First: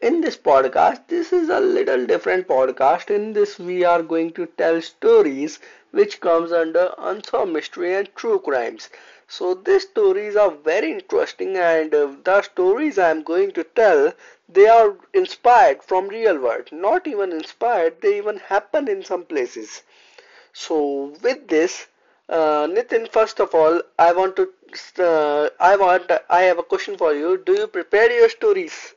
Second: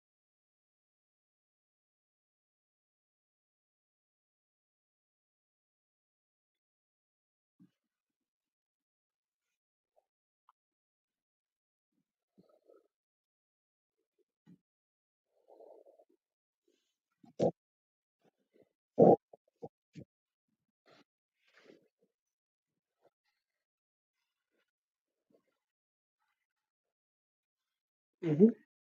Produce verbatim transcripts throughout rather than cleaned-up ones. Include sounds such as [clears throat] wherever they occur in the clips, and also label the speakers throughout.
Speaker 1: in this podcast, this is a little different podcast. In this, we are going to tell stories which comes under unsolved mystery and true crimes. So, these stories are very interesting, and uh, the stories I am going to tell, they are inspired from real world. Not even inspired, they even happen in some places. So with this, uh, Nitin, first of all, I want to uh, I want I have a question for you. Do you prepare your
Speaker 2: Mhm.
Speaker 1: stories?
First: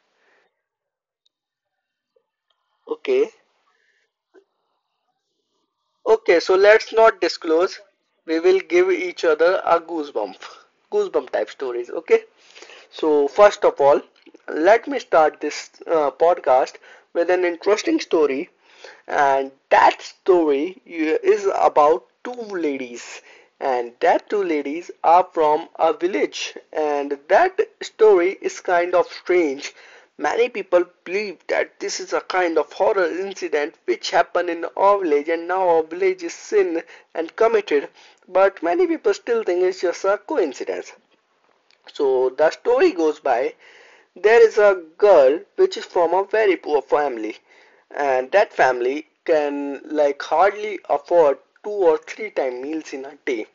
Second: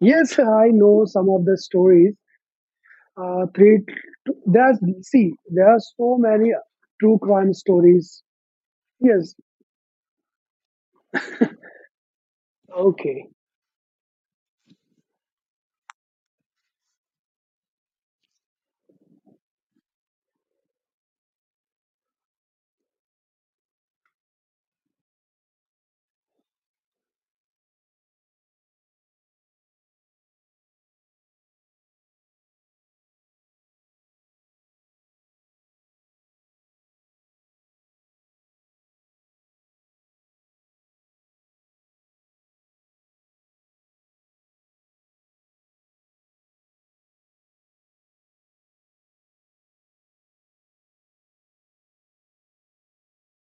Speaker 2: Yes, I know some of the stories.
Speaker 1: Okay.
Speaker 2: Uh, three, there's see, there are so
Speaker 1: Okay,
Speaker 2: many
Speaker 1: so let's
Speaker 2: true
Speaker 1: not
Speaker 2: crime
Speaker 1: disclose.
Speaker 2: stories.
Speaker 1: We will give each
Speaker 2: Yes,
Speaker 1: other a goosebump, goosebump type stories. Okay. So
Speaker 2: okay.
Speaker 1: first of all, let me start this uh, podcast with an interesting story, and that story is about two ladies, and that two ladies are from a village, and that story is kind of strange. Many people believe that this is a kind of horror incident which happened in our village and now our village is sin and committed, but many people still think it's just a coincidence. So the story goes by there is a girl which is from a very poor family and that family can like hardly afford two or three time meals in a day,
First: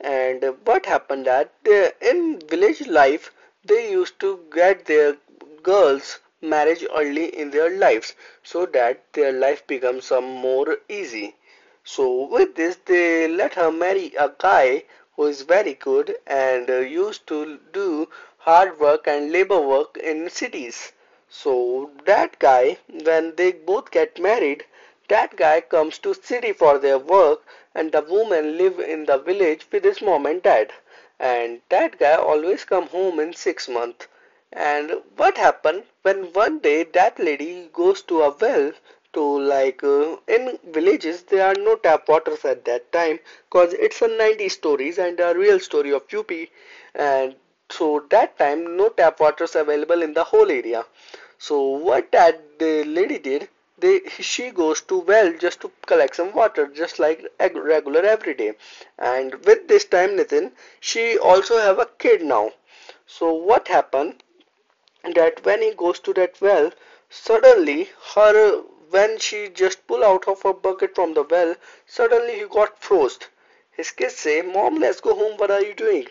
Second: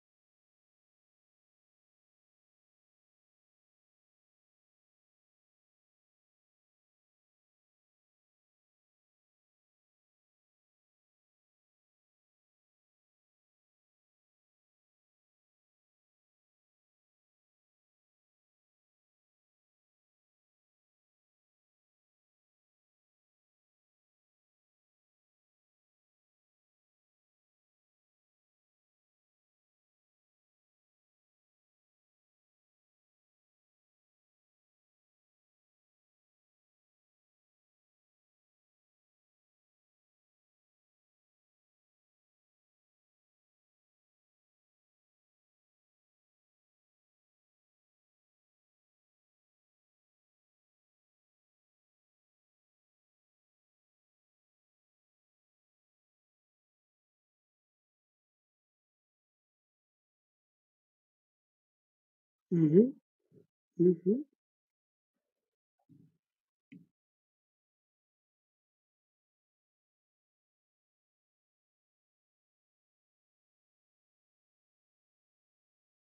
Speaker 1: and uh, what happened that uh, in village life they used to get their girls marriage early in their lives so that their life becomes some more easy. So with this they let her marry a guy who is very good and uh, used to do hard work and labor work in cities. So that guy, when they both get married, that guy comes to city for their work and the woman live in the village with his mom and dad. And that guy always come home in six months. And what happened when one day that lady goes to a well to like uh, in villages there are no tap waters at that time, cause it's a ninety stories and a real story of U P. And so that time no tap waters available in the whole area, so what that the lady did, they she goes to well just to collect some water, just like regular every day. And with this time, Nitin, she also have a kid now.
Speaker 2: Mm-hmm.
Speaker 1: So what
Speaker 2: Mm-hmm.
Speaker 1: happened that when he goes to that well, suddenly her, when she just pull out of her bucket from the well, suddenly he got froze. His kids say, "Mom, let's go home. What are you doing?"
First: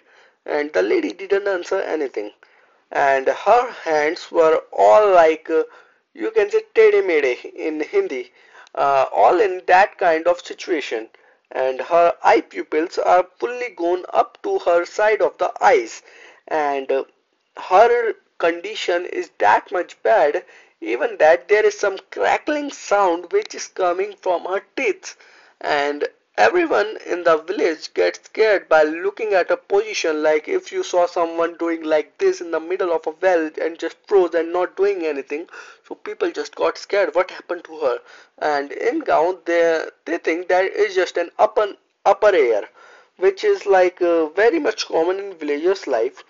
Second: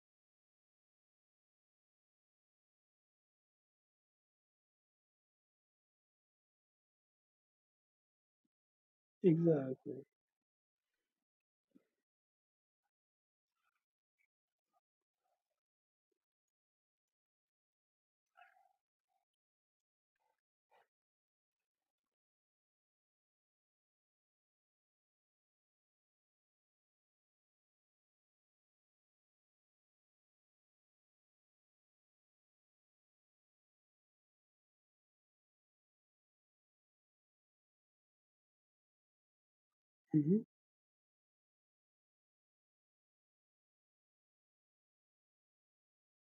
Speaker 1: And the lady didn't answer anything, and her hands were all like uh, you can say tede mede in Hindi, uh, all in that
Speaker 2: Exactly.
Speaker 1: kind of situation. And her eye pupils are fully gone up to her side of the eyes, and uh, her condition is that much bad, even that there is some crackling sound which is coming from her teeth. And everyone in the village gets scared by looking at a position, like if you saw someone doing like this in the middle of a well and just froze and not doing anything. So people just got scared what happened to her. And in gaon they they
Speaker 2: Mm-hmm.
Speaker 1: think that is just an upper upper air which is like uh, very much common in villagers life.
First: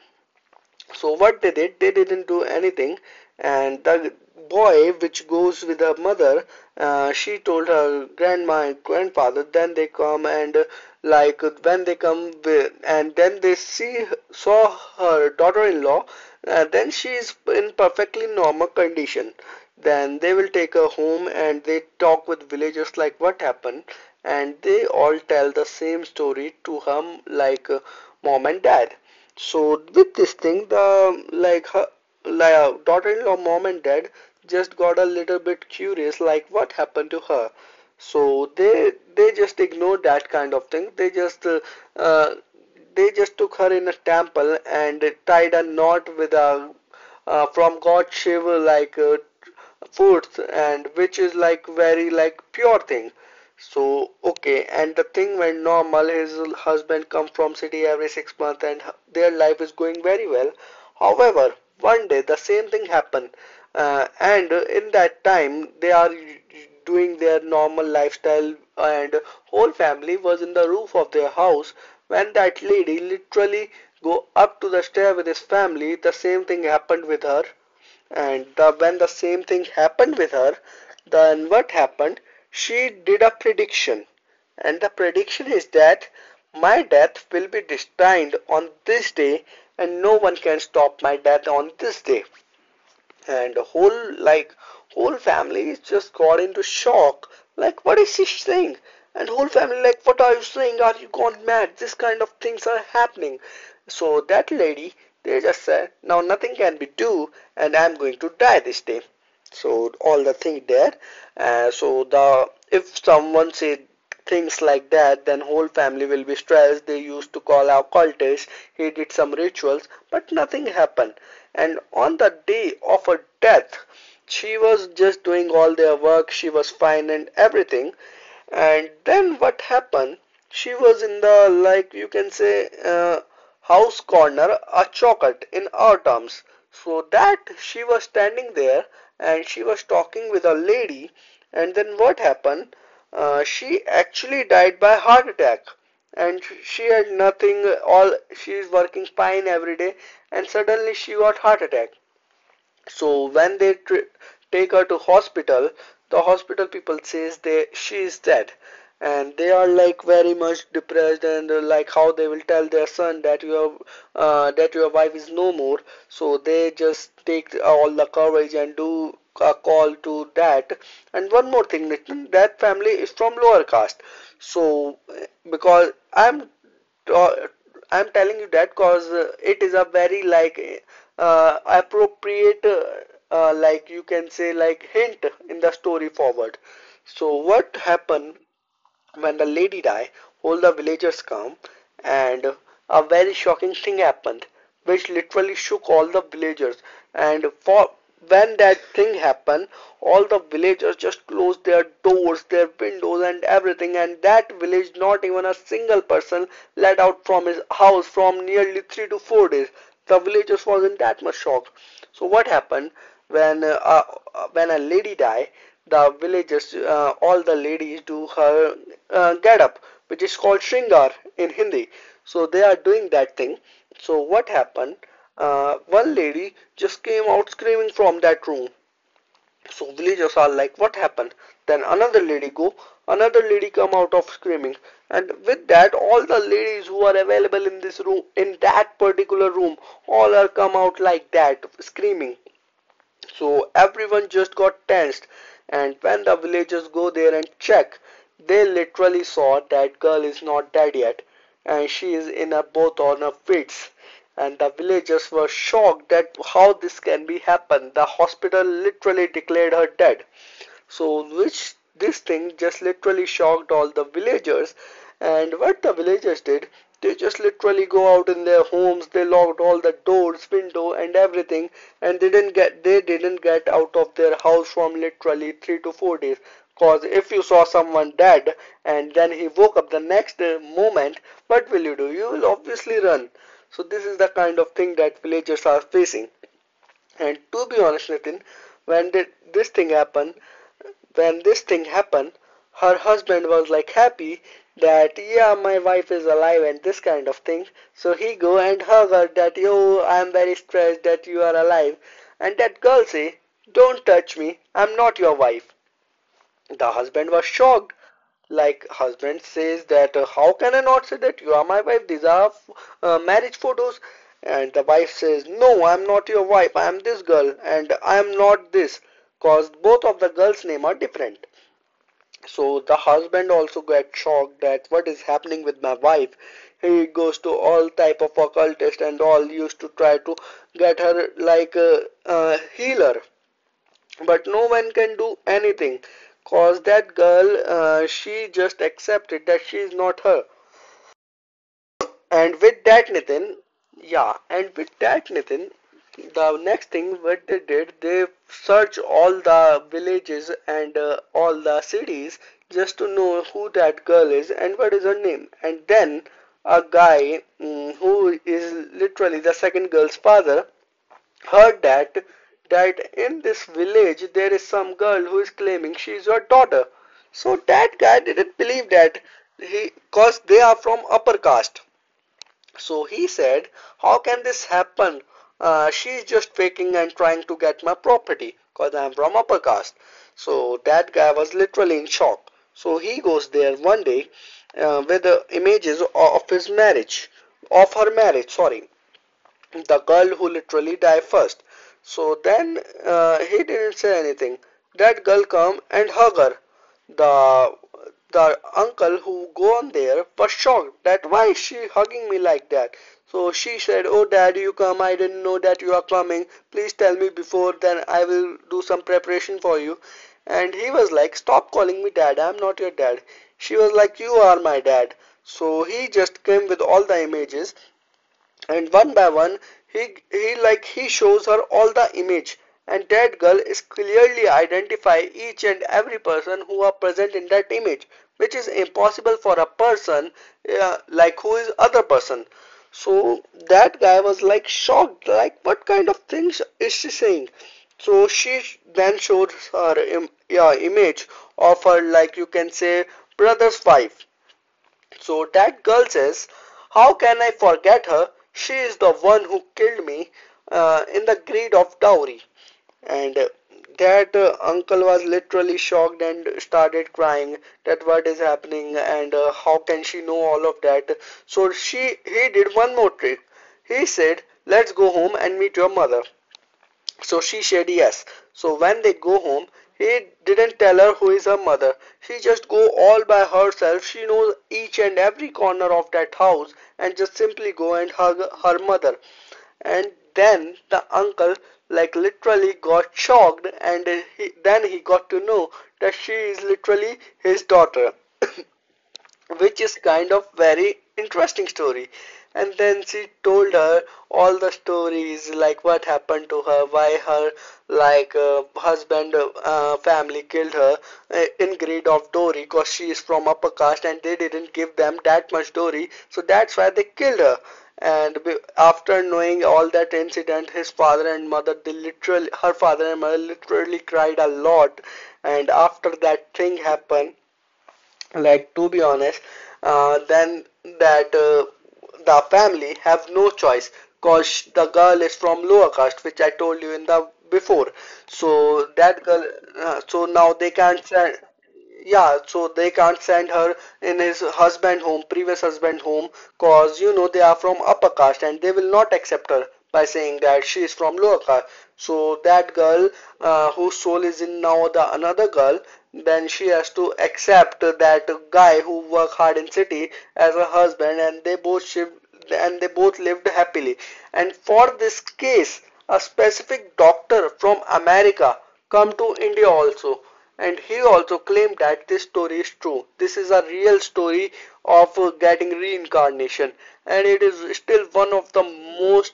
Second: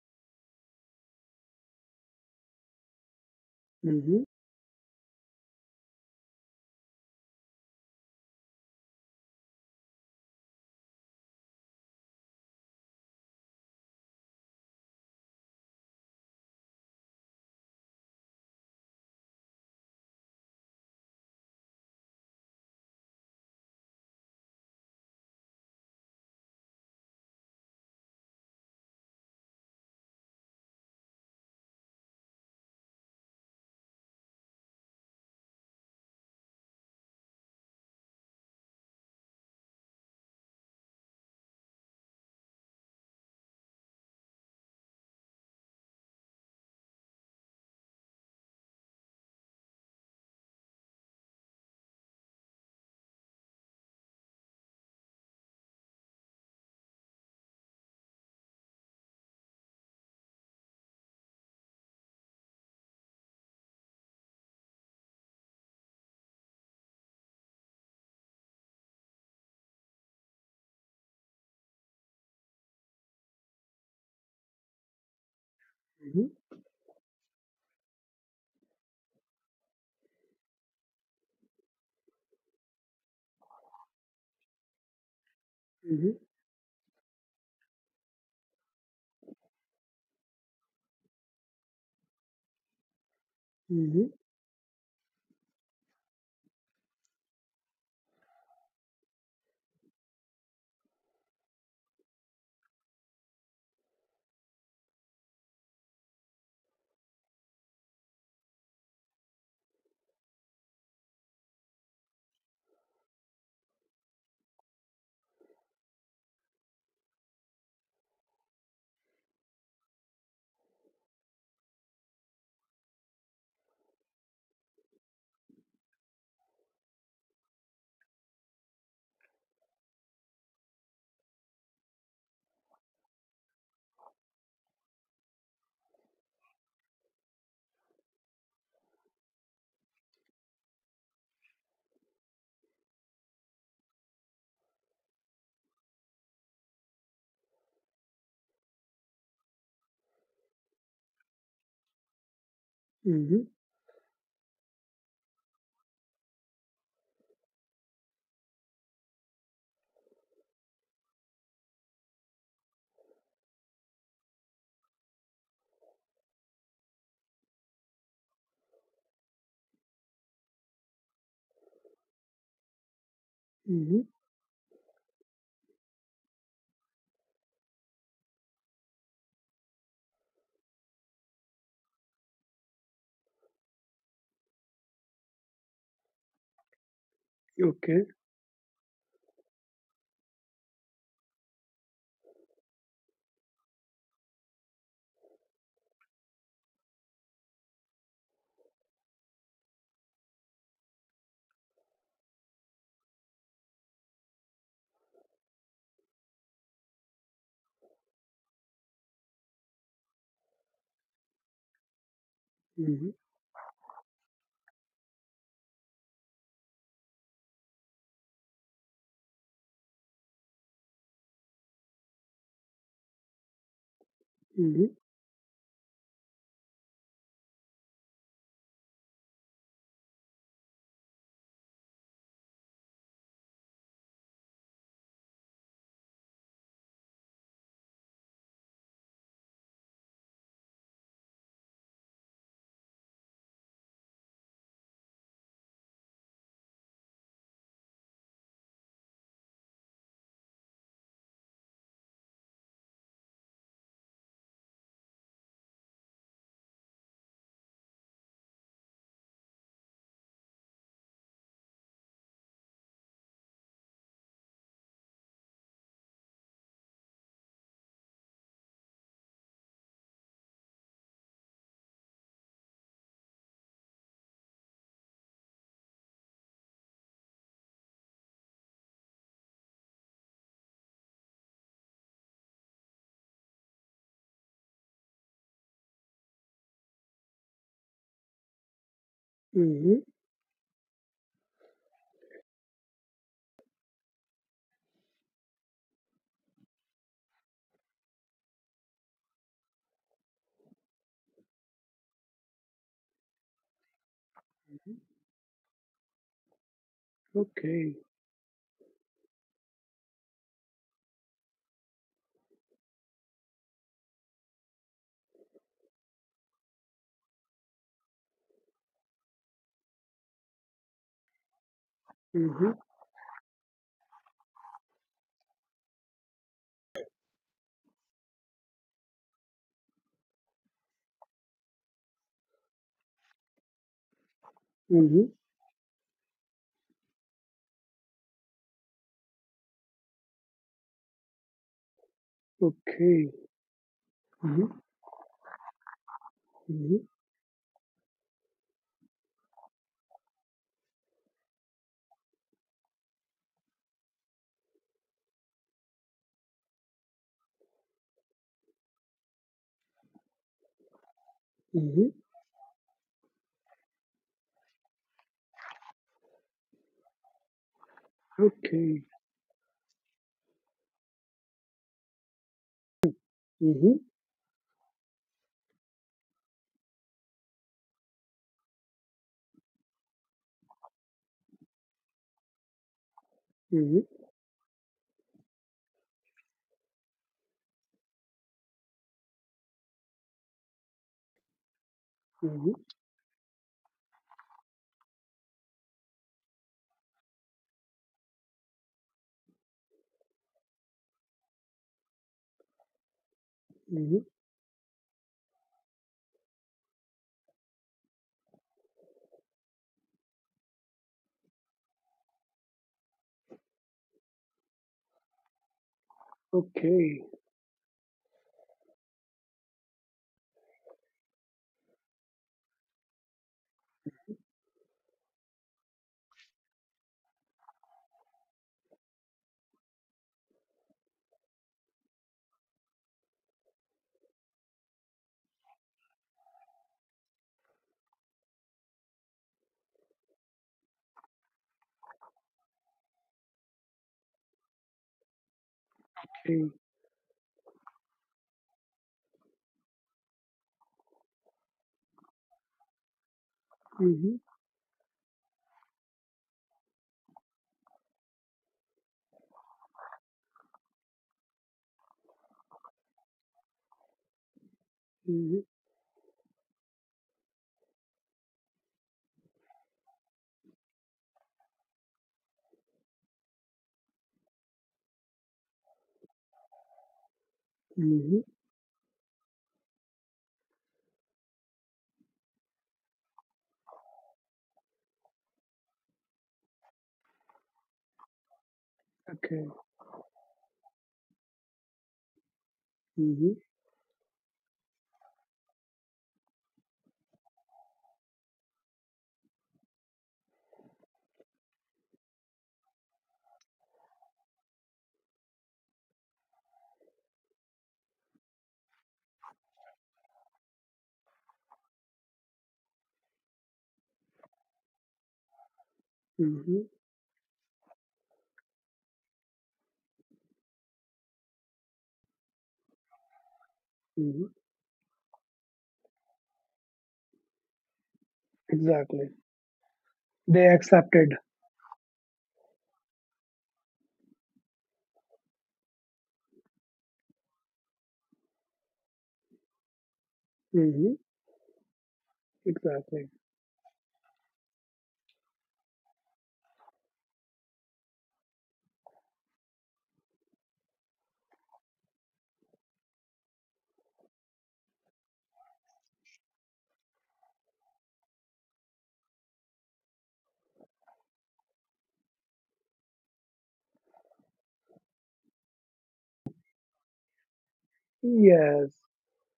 Speaker 1: So what they did, they didn't do anything, and the
Speaker 2: Mm-hmm.
Speaker 1: boy which goes with her mother, uh, she told her grandma and grandfather. Then they come and uh, like when they come with, and then they see saw her daughter-in-law. Uh, then she is in perfectly normal condition. Then they will take her home and they talk with villagers like what happened, and they all tell the same story to him like uh, mom and dad. So with this thing, the like her like, uh, daughter-in-law mom and dad just got a little bit curious, like what happened to her. So they they just ignored that kind of thing. They just uh, uh, they just took her in a temple and tied a knot with a uh, from God Shiva like uh, foods and which is like very like pure thing. So okay, and the thing went normal. His husband come from city every six months, and their life is going very well. However, one day the same thing happened, uh, and in that time they are doing their normal lifestyle, and whole family was in the roof of their house when that lady literally go up to the stair with his family. The
Speaker 2: Mm-hmm.
Speaker 1: same thing happened with her, and the, when the same thing happened with her, then what happened? She did a prediction. And the prediction is that my death will be destined on this day, and no one can stop my death on this day. And the
Speaker 2: Mm-hmm.
Speaker 1: whole like whole family just got into shock, like what is she saying, and whole family like what are you saying, are you gone mad, this kind of things are happening. So that lady, they just said now nothing can be do and I'm going to die this day. So all the thing there, uh, so the if someone said things like that then whole family will be stressed, they used to call occultists. He did some rituals but nothing happened. And on the day of her death she was just doing all their work, she was fine and everything. And then what happened? She was in the, like you can say, uh, house corner, a chocolate in our terms. So that she was standing there and she was talking with a lady. And then what happened? Uh, she actually died by heart attack. And she had nothing, all she is working fine every day. And suddenly she got heart attack.
Speaker 2: Mm-hmm.
Speaker 1: So
Speaker 2: Mm-hmm.
Speaker 1: when they tr- take her to hospital, the hospital people says they she is dead, and they are like very much depressed, and uh, like how they will tell their son that your uh, that your wife is no more. So they just take all the courage and do a call to that. And one more thing Nitin, that family is from lower
Speaker 2: Mm-hmm.
Speaker 1: caste. So uh, because i'm uh, I'm telling you that cause uh, it is a very like uh, appropriate uh, uh, like you can say like hint in the story forward. So what
Speaker 2: Okay.
Speaker 1: happened when the lady died, all the villagers came, and a very shocking thing happened, which literally shook all the villagers. And for when that thing happened, all the villagers just closed their doors, their windows, and everything. And that village, not even a single person let out from his house from nearly three to four days. The villagers was in that much shock. So what happened
Speaker 2: Mm-hmm.
Speaker 1: when uh, uh, when a lady died? The villagers, uh, all the ladies do her uh, get up, which is called shringar in Hindi. So they are doing that thing. So what
Speaker 2: Mm-hmm.
Speaker 1: happened? Uh, one lady just came out screaming from that room. So villagers are like, what happened? Then another lady go, another lady come out of screaming, and with that, all the ladies who are available in this room, in that particular room, all are come out like that screaming. So everyone just got tensed, and when the villagers go there and check, they literally saw that girl is not dead yet, and she is in a boat on her feet. And the villagers were shocked that how this can be happened. The hospital literally declared her dead. So, which this thing just literally shocked all the villagers. And what the villagers did, they just literally go out in their homes, they locked all the doors, window, and everything, and they didn't get they didn't get out of their house from literally three to four days. Cause if you saw someone dead and then he woke up the next moment, what will you do? You will obviously run. So this is the kind of thing that villagers are facing. And to be honest, Nitin, when did this
Speaker 2: Mm-hmm.
Speaker 1: thing happen? When this thing happened, her husband was like happy that yeah, my wife is alive and this kind of thing. So he go and hug her that yo, I'm very stressed that you are alive. And that girl say, don't touch me, I'm not your wife. The husband was
Speaker 2: Okay.
Speaker 1: shocked, like husband says that uh, how can I not say that you are my wife, these are uh, marriage photos. And the wife says no, I'm not your wife, I am this girl and I am not this, cause both of the girls name are different.
Speaker 2: Mm-hmm.
Speaker 1: So the husband also got shocked that what is happening with my wife. He goes to all type of occultist and all used to try to get her like a, a healer, but no one can
Speaker 2: Mm-hmm.
Speaker 1: do anything, cause that girl, uh, she just accepted that she is not her. And with that,
Speaker 2: Okay.
Speaker 1: Nitin, yeah,
Speaker 2: Mm-hmm.
Speaker 1: and with that, Nitin, the next
Speaker 2: Mm-hmm.
Speaker 1: thing what they did, they searched all the villages and uh, all the cities just to know who that girl is and what is her name. And then a guy mm, who is literally the second girl's father, heard
Speaker 2: Mm-hmm.
Speaker 1: that that in this village there is some girl who is claiming she is your daughter. So that guy didn't believe
Speaker 2: Okay.
Speaker 1: that he cause they are from upper caste. So he said,
Speaker 2: Mm-hmm.
Speaker 1: how can this happen? Uh, she is just faking and trying to get my property because I am from upper caste. So that guy was literally in shock. So he goes there
Speaker 2: Mm-hmm.
Speaker 1: one day uh, with the images of his marriage, of her marriage, sorry, the girl who literally died first. So
Speaker 2: Mm-hmm.
Speaker 1: then uh, he didn't say anything. That girl come and hug her. The the uncle who gone there was shocked that why is she hugging me like that. So she said,
Speaker 2: Mm-hmm.
Speaker 1: "Oh dad, you come. I didn't know that you are coming. Please tell me before then I will do some preparation for you." And he was like, "Stop calling me dad. I'm not your dad." She was like, "You are my dad." So he just came with all
Speaker 2: Okay.
Speaker 1: the images and one by one he he like he shows her all the image and that girl is clearly identify each and every person who are present in that image which is impossible for a person, uh, like who is other person. So that guy was like shocked like what kind of things is she saying. So she then showed her Im- yeah, image of her like you can say brother's wife. So that girl says,
Speaker 2: Okay.
Speaker 1: how can I forget her? She is the one who killed me uh, in the greed of dowry. And uh,
Speaker 2: Mm-hmm.
Speaker 1: that uh, uncle was literally shocked and started crying that what is happening and uh, how can she know all of that. So she He did one more trick. He said, let's go home
Speaker 2: Hmm.
Speaker 1: and meet your mother. So she said yes. So when they go home, he didn't tell her who is her mother. She just go all by herself. She knows each and every corner of that house and just simply go and
Speaker 2: Hmm.
Speaker 1: hug her mother. And then the uncle like literally got shocked and he, then he got to know that she is literally his daughter,
Speaker 2: Okay.
Speaker 1: which is kind of very interesting story. And then she
Speaker 2: Hmm.
Speaker 1: told her all the stories like what happened to her, why her, like uh, husband uh, family killed her uh, in greed of dowry because she is from upper caste and they didn't give them that much dowry, so that's why they killed her. And after knowing all that incident, his father and mother they literally her father and mother literally cried a lot. And after that
Speaker 2: Hmm.
Speaker 1: thing happened, like to be honest, uh, then that uh, the family have no choice
Speaker 2: Hmm.
Speaker 1: cause the girl is from lower caste, which I told you in the before. So
Speaker 2: Exactly.
Speaker 1: that girl, uh, so
Speaker 2: They
Speaker 1: now they can't
Speaker 2: accepted.
Speaker 1: send, yeah so they can't send her in his husband home, previous husband home, cause you know they are from upper caste and they will not accept her by saying that she
Speaker 2: Hmm.
Speaker 1: is from lower caste. So that
Speaker 2: Exactly.
Speaker 1: girl, uh, whose soul is in now the another girl, then she has to accept that guy who work hard in city as a husband, and they both shift and they both lived happily. And for this case, a specific doctor from America come to India also, and he also claimed that this story is true. This is a real story of uh, getting reincarnation, and it is still one of the
Speaker 2: Yes.
Speaker 1: most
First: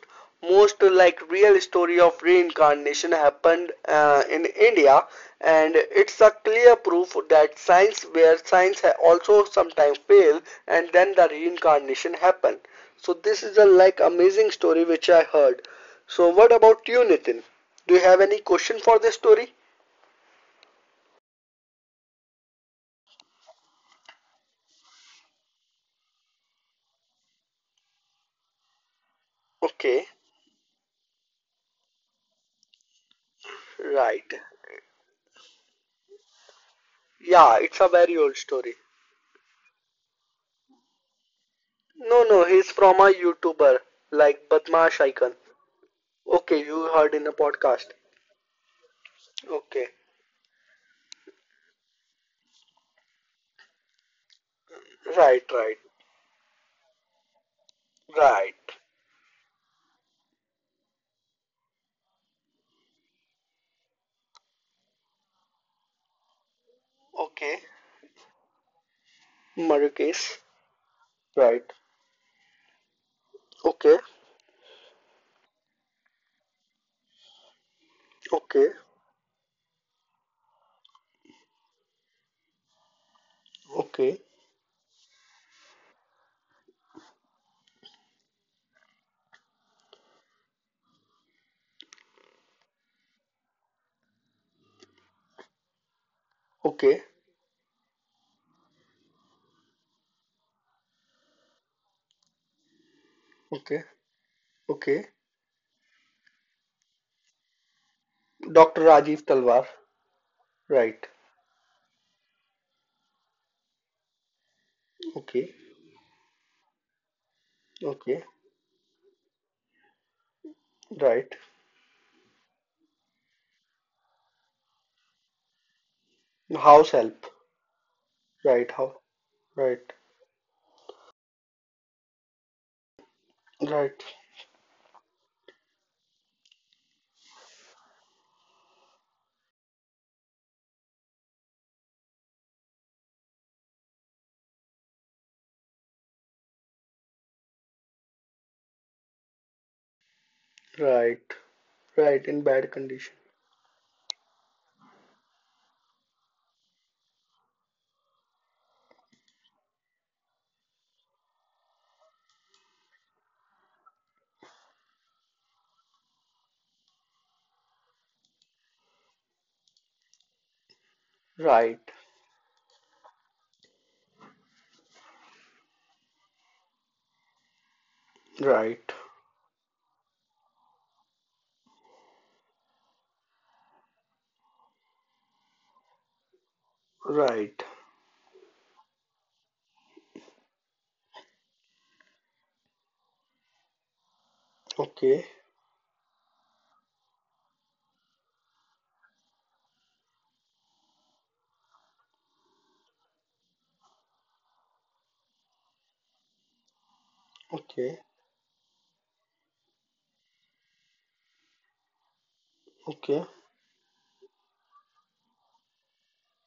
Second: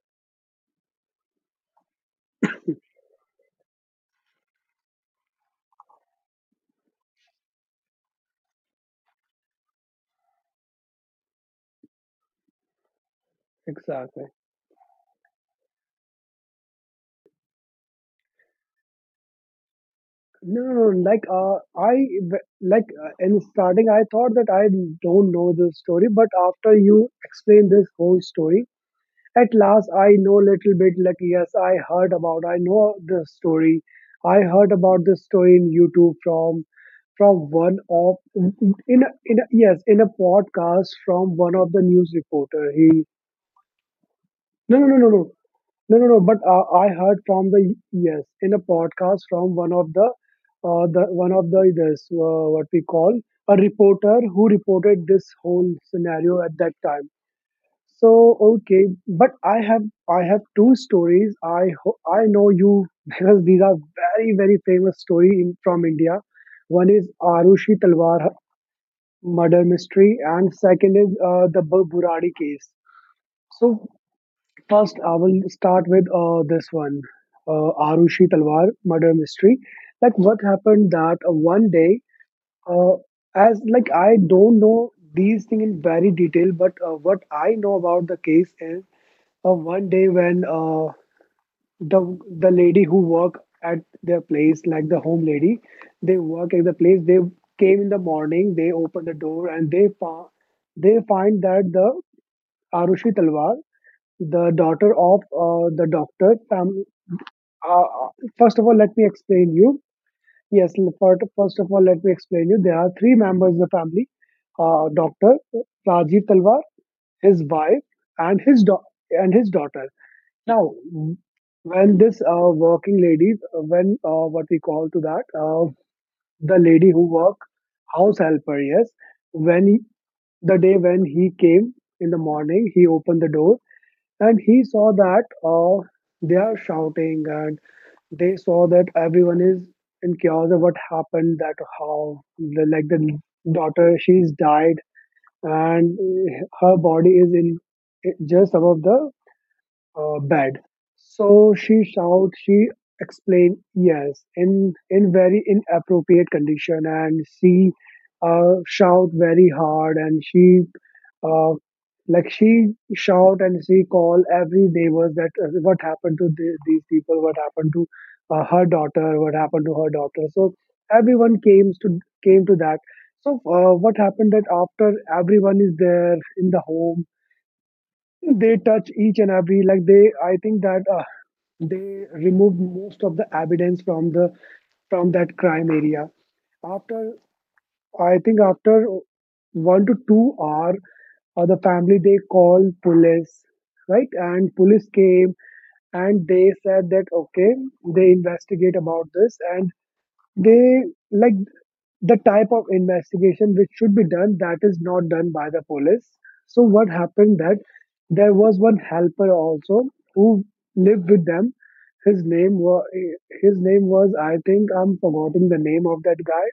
Speaker 1: most, uh, like, real story of reincarnation happened uh, in India. And it's a clear proof that science where science also sometimes fail, and then the reincarnation happen. So this is a like
Speaker 2: Exactly.
Speaker 1: amazing story which I heard. So what about you, Nitin? Do you have any question for this story?
Speaker 2: No, no, no, like uh, I w- like uh, in starting I thought that I don't know the story, but after you explain this whole story, at last,
Speaker 1: Okay,
Speaker 2: I know little bit. Like yes, I heard about. I know the story.
Speaker 1: right.
Speaker 2: I heard about this story in YouTube from from
Speaker 1: Yeah,
Speaker 2: one
Speaker 1: it's a
Speaker 2: of
Speaker 1: very old story.
Speaker 2: in a, in a, yes, in a podcast from one of the news
Speaker 1: No, no,
Speaker 2: reporter.
Speaker 1: he's from
Speaker 2: He.
Speaker 1: a YouTuber like
Speaker 2: No, no, no,
Speaker 1: Badmash
Speaker 2: no, no,
Speaker 1: Icon.
Speaker 2: no, no, no. But
Speaker 1: Okay,
Speaker 2: uh, I
Speaker 1: you heard
Speaker 2: heard
Speaker 1: in a
Speaker 2: from the,
Speaker 1: podcast.
Speaker 2: yes, in a podcast from one
Speaker 1: Okay,
Speaker 2: of the uh, the one of the this, uh, what we call a reporter who reported this
Speaker 1: right,
Speaker 2: whole
Speaker 1: right,
Speaker 2: scenario at that time. So
Speaker 1: right.
Speaker 2: okay, but I have I have two stories. I ho- I know you [laughs] because these are very very famous story in, from India. One is
Speaker 1: Okay,
Speaker 2: Arushi Talwar murder mystery,
Speaker 1: Marrakesh.
Speaker 2: and second is uh, the
Speaker 1: Right.
Speaker 2: Bu- Buradi case. So
Speaker 1: Okay,
Speaker 2: first, I will start with uh, this one, uh, Arushi
Speaker 1: okay,
Speaker 2: Talwar murder mystery. Like what happened that uh, one day, uh, as, like, I
Speaker 1: okay,
Speaker 2: don't know these things in very detail, but uh, what I know about the case is, uh, one day when uh, the the lady who work at their place, like the home lady, they work at the place.
Speaker 1: okay,
Speaker 2: They came in the morning. They open the door and they fa- they find that the Arushi Talwar,
Speaker 1: okay,
Speaker 2: the daughter
Speaker 1: okay.
Speaker 2: of uh, the doctor. Fam- uh, uh, First of all,
Speaker 1: doctor
Speaker 2: let me
Speaker 1: Rajiv
Speaker 2: explain
Speaker 1: Talwar.
Speaker 2: you. Yes, l-
Speaker 1: Right.
Speaker 2: fir- first of all, let me explain you. There are three members of the family: uh, Doctor
Speaker 1: Okay,
Speaker 2: Rajiv Talwar, his wife,
Speaker 1: okay,
Speaker 2: and his do- and his daughter. Now, w-
Speaker 1: right.
Speaker 2: when this, uh, working ladies, uh, when uh, what we call to that, uh, the
Speaker 1: House
Speaker 2: lady who
Speaker 1: help.
Speaker 2: work, house helper,
Speaker 1: Right.
Speaker 2: yes,
Speaker 1: How.
Speaker 2: when he,
Speaker 1: Right.
Speaker 2: the day when he came in the morning, he opened the door
Speaker 1: Right.
Speaker 2: and he saw that, uh, they are shouting, and they saw that everyone is in chaos of what happened, that how the, like the daughter she's died, and uh, her body is in just above the uh, bed.
Speaker 1: Right.
Speaker 2: So, she
Speaker 1: Right.
Speaker 2: shouts,
Speaker 1: In
Speaker 2: she
Speaker 1: bad condition.
Speaker 2: explained, yes, in, in very inappropriate condition. And she, uh, shout very hard, and she uh, like she shout and she call every neighbors that, uh, what happened to the, these people, what happened to, uh, her daughter, what happened to her daughter. So everyone came
Speaker 1: Right.
Speaker 2: to came to that. So, uh, what happened that after everyone is there in the home, they touch
Speaker 1: Right.
Speaker 2: each and every, like they. I think that uh, they removed most of the evidence from the from that crime area. After,
Speaker 1: Right.
Speaker 2: I think, after one to two hour, uh, the family they called police, right? And police
Speaker 1: Okay.
Speaker 2: came, and they said that okay, they investigate about this, and they, like the type of investigation which should be done, that is not done by the police. So what happened that
Speaker 1: Okay.
Speaker 2: there was one helper also, who lived with them. His name was
Speaker 1: Okay.
Speaker 2: his name was I think I'm forgetting the name of that guy.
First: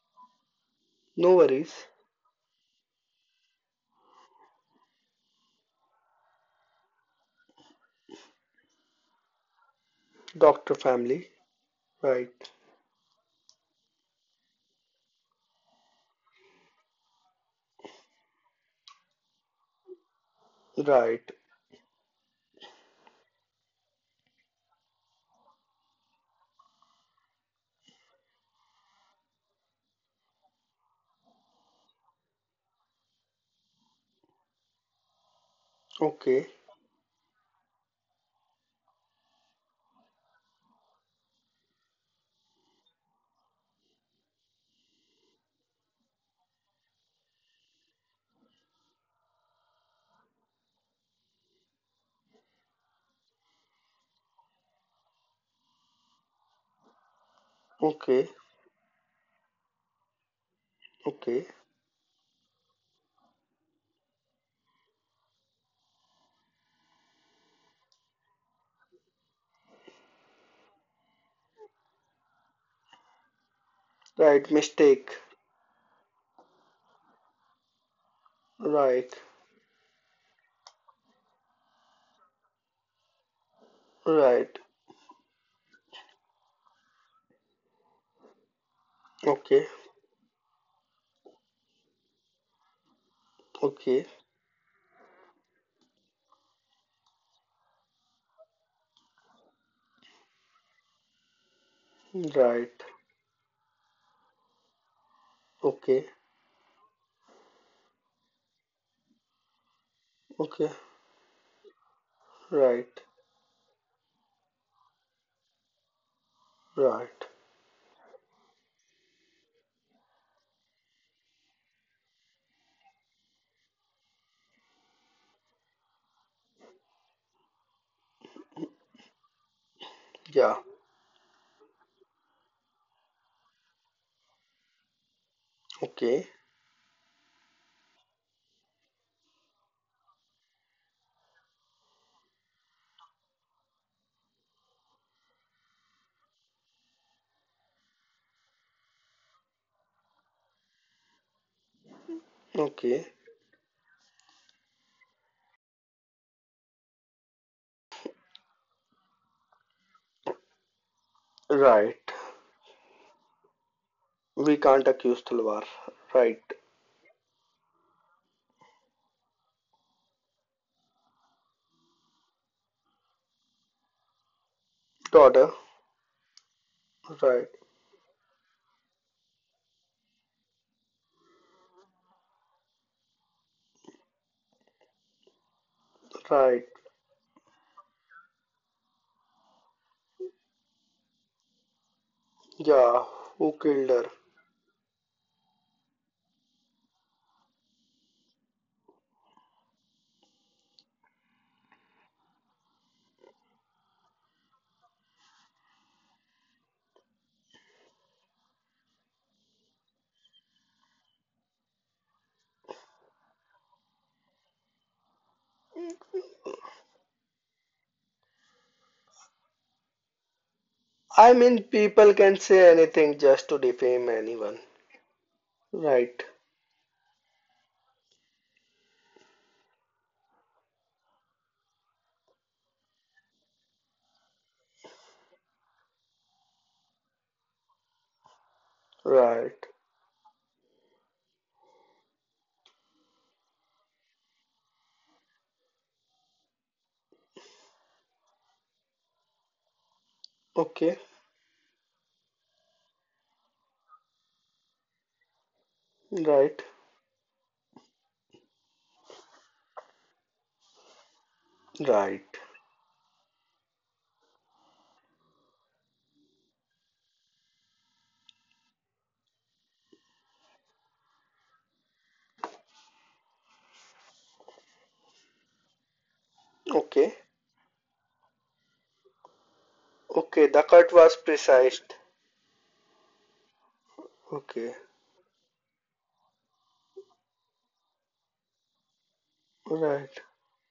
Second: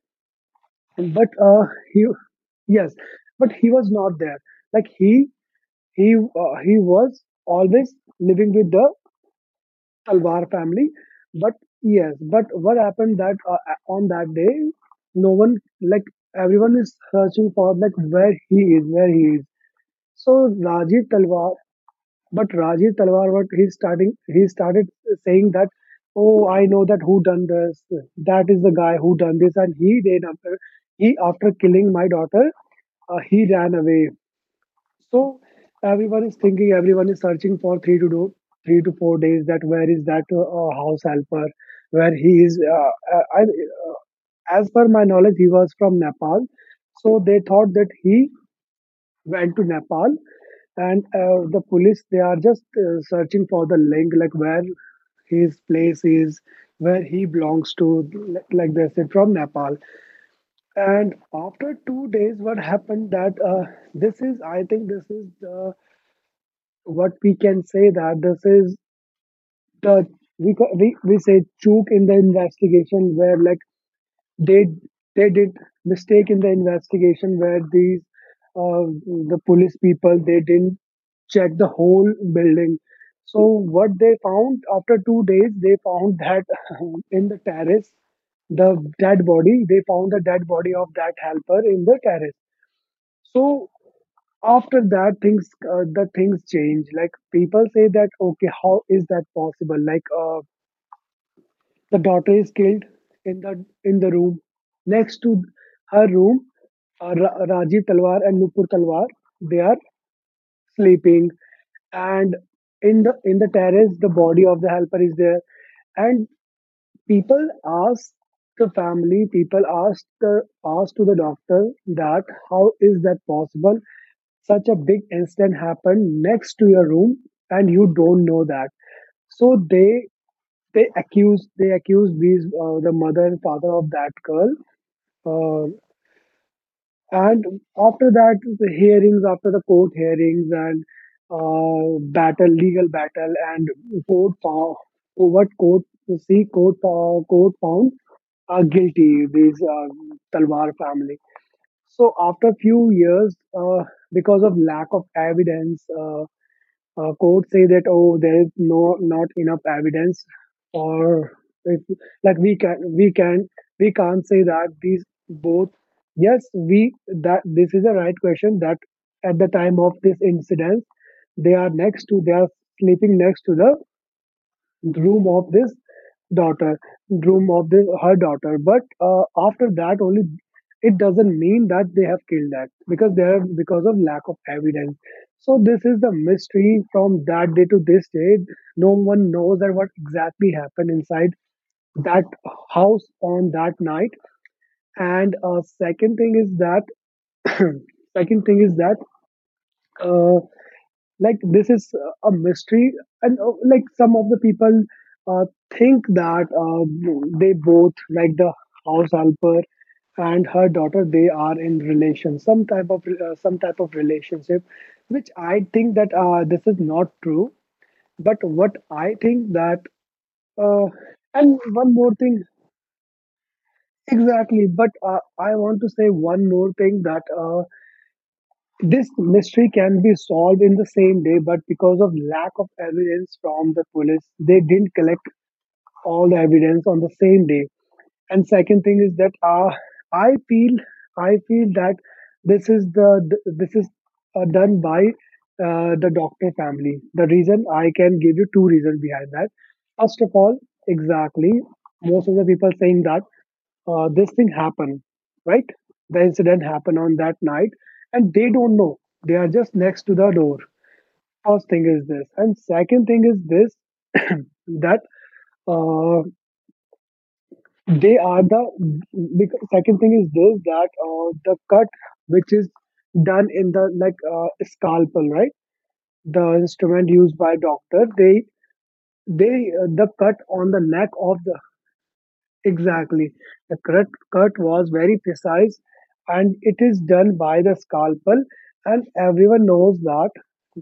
Speaker 2: But
Speaker 1: No
Speaker 2: uh,
Speaker 1: worries.
Speaker 2: he, yes, but he was not there, like he he uh, he was always living with the Talwar
Speaker 1: Doctor
Speaker 2: family.
Speaker 1: family.
Speaker 2: But yes,
Speaker 1: Right.
Speaker 2: but what happened that, uh, on that day, no one, like everyone is searching for, like where he is, where he is. So Rajiv
Speaker 1: Right.
Speaker 2: Talwar, but Rajiv Talwar, what he starting, he started saying that, oh, I know that who done this. That is the guy who done this, and he did after he after killing my daughter, uh, he ran away. So everyone is
Speaker 1: Okay.
Speaker 2: thinking, everyone is searching for three to do three to four days. That where is that, uh, uh, house helper? Where he is? Uh, uh, I, uh, as per my knowledge, he was from Nepal. So they thought that he went to Nepal, and uh, the police they are just uh, searching for the link, like where his place is, where he belongs to,
Speaker 1: Okay.
Speaker 2: like, like they said from Nepal. And
Speaker 1: Okay.
Speaker 2: after two days, what happened that, uh, this is, I think, this is the, what we can say that this is the, we ca- we, we say choke in the investigation, where like
Speaker 1: Right.
Speaker 2: they
Speaker 1: Mistake.
Speaker 2: they did mistake in the investigation, where these, uh,
Speaker 1: Right.
Speaker 2: the police people they didn't check the whole building. So what they found,
Speaker 1: Right.
Speaker 2: after two days they found that, [laughs] in the terrace, the dead body,
Speaker 1: Okay.
Speaker 2: they found the dead body of that helper in the terrace. So
Speaker 1: Okay.
Speaker 2: after that, things uh, the things change, like people say that okay, how is that possible, like, uh, the daughter is killed
Speaker 1: Right.
Speaker 2: in the in the room next to her
Speaker 1: Okay.
Speaker 2: room, uh, Ra- Rajiv Talwar and Nupur Talwar, they are
Speaker 1: Okay.
Speaker 2: sleeping, and in
Speaker 1: Right.
Speaker 2: the in the terrace the body of the helper is there. And
Speaker 1: Right.
Speaker 2: people ask, the family people ask, the ask to the doctor that how is that possible, such a big incident happened next to your room and you don't know that. So they
Speaker 1: Yeah.
Speaker 2: they accuse, they accuse these, uh, the mother and father of that girl, uh,
Speaker 1: Okay.
Speaker 2: and after that, the hearings after the court hearings, and uh, battle, legal battle, and court found what court see court uh, court found uh, guilty these, uh, Talwar family. So after few
Speaker 1: Okay.
Speaker 2: years, uh, because of lack of evidence, uh, uh, courts say that oh, there is no, not enough evidence, or if,
Speaker 1: Right.
Speaker 2: like, we can we can we can't say
Speaker 1: We
Speaker 2: that
Speaker 1: can't
Speaker 2: these
Speaker 1: accuse
Speaker 2: both.
Speaker 1: Talwar.
Speaker 2: Yes,
Speaker 1: Right.
Speaker 2: we that this is a right question, that at the time of this incident, they are next to they are sleeping next to the room of
Speaker 1: Daughter.
Speaker 2: this daughter, room
Speaker 1: Right.
Speaker 2: of this, her daughter. But uh, after that only, it doesn't mean that they have killed that, because they have because of lack of evidence. So this is the
Speaker 1: Right.
Speaker 2: mystery, from that day to this day no one knows that what exactly happened inside that house
Speaker 1: Yeah.
Speaker 2: on
Speaker 1: Who
Speaker 2: that
Speaker 1: killed
Speaker 2: night.
Speaker 1: her?
Speaker 2: And uh, second thing is that, [coughs] [clears throat] second thing is that, uh, like, this is, uh, a mystery. And uh, like some of the people, uh, think that, uh, they both, like the house helper and her daughter, they are in relation, some type of, uh, some type of relationship, which I think that, uh, this is not true. But what I think that, uh,
Speaker 1: I
Speaker 2: and
Speaker 1: mean,
Speaker 2: one more
Speaker 1: people
Speaker 2: thing,
Speaker 1: can say anything just to defame anyone.
Speaker 2: exactly, but uh, I want to say
Speaker 1: Right.
Speaker 2: one more thing that, uh, this mystery can be solved in the same day, but because of lack of evidence from the police, they didn't collect all the evidence on the same day. And second thing is that, uh,
Speaker 1: Right.
Speaker 2: i feel i feel that, this is the th- this is, uh, done by, uh, the doctor family. The reason I can give you two reasons behind that. First of all,
Speaker 1: Okay.
Speaker 2: exactly, most of the people saying that, uh, this thing happened, right? The incident
Speaker 1: Right.
Speaker 2: happened on that night, and they don't know, they are just next to the door. First thing is this,
Speaker 1: Right.
Speaker 2: and second thing is this. [clears throat] That, uh, they are the because second thing is this, that, uh, the cut which is done in the, like, uh, scalpel, right? The instrument
Speaker 1: Okay.
Speaker 2: used by doctor, they, they uh, the cut
Speaker 1: Okay.
Speaker 2: on
Speaker 1: The
Speaker 2: the
Speaker 1: cut
Speaker 2: neck
Speaker 1: was
Speaker 2: of the,
Speaker 1: precise.
Speaker 2: exactly, the cut cut
Speaker 1: Okay.
Speaker 2: was very precise, and it is done by the scalpel. And everyone knows that
Speaker 1: Right.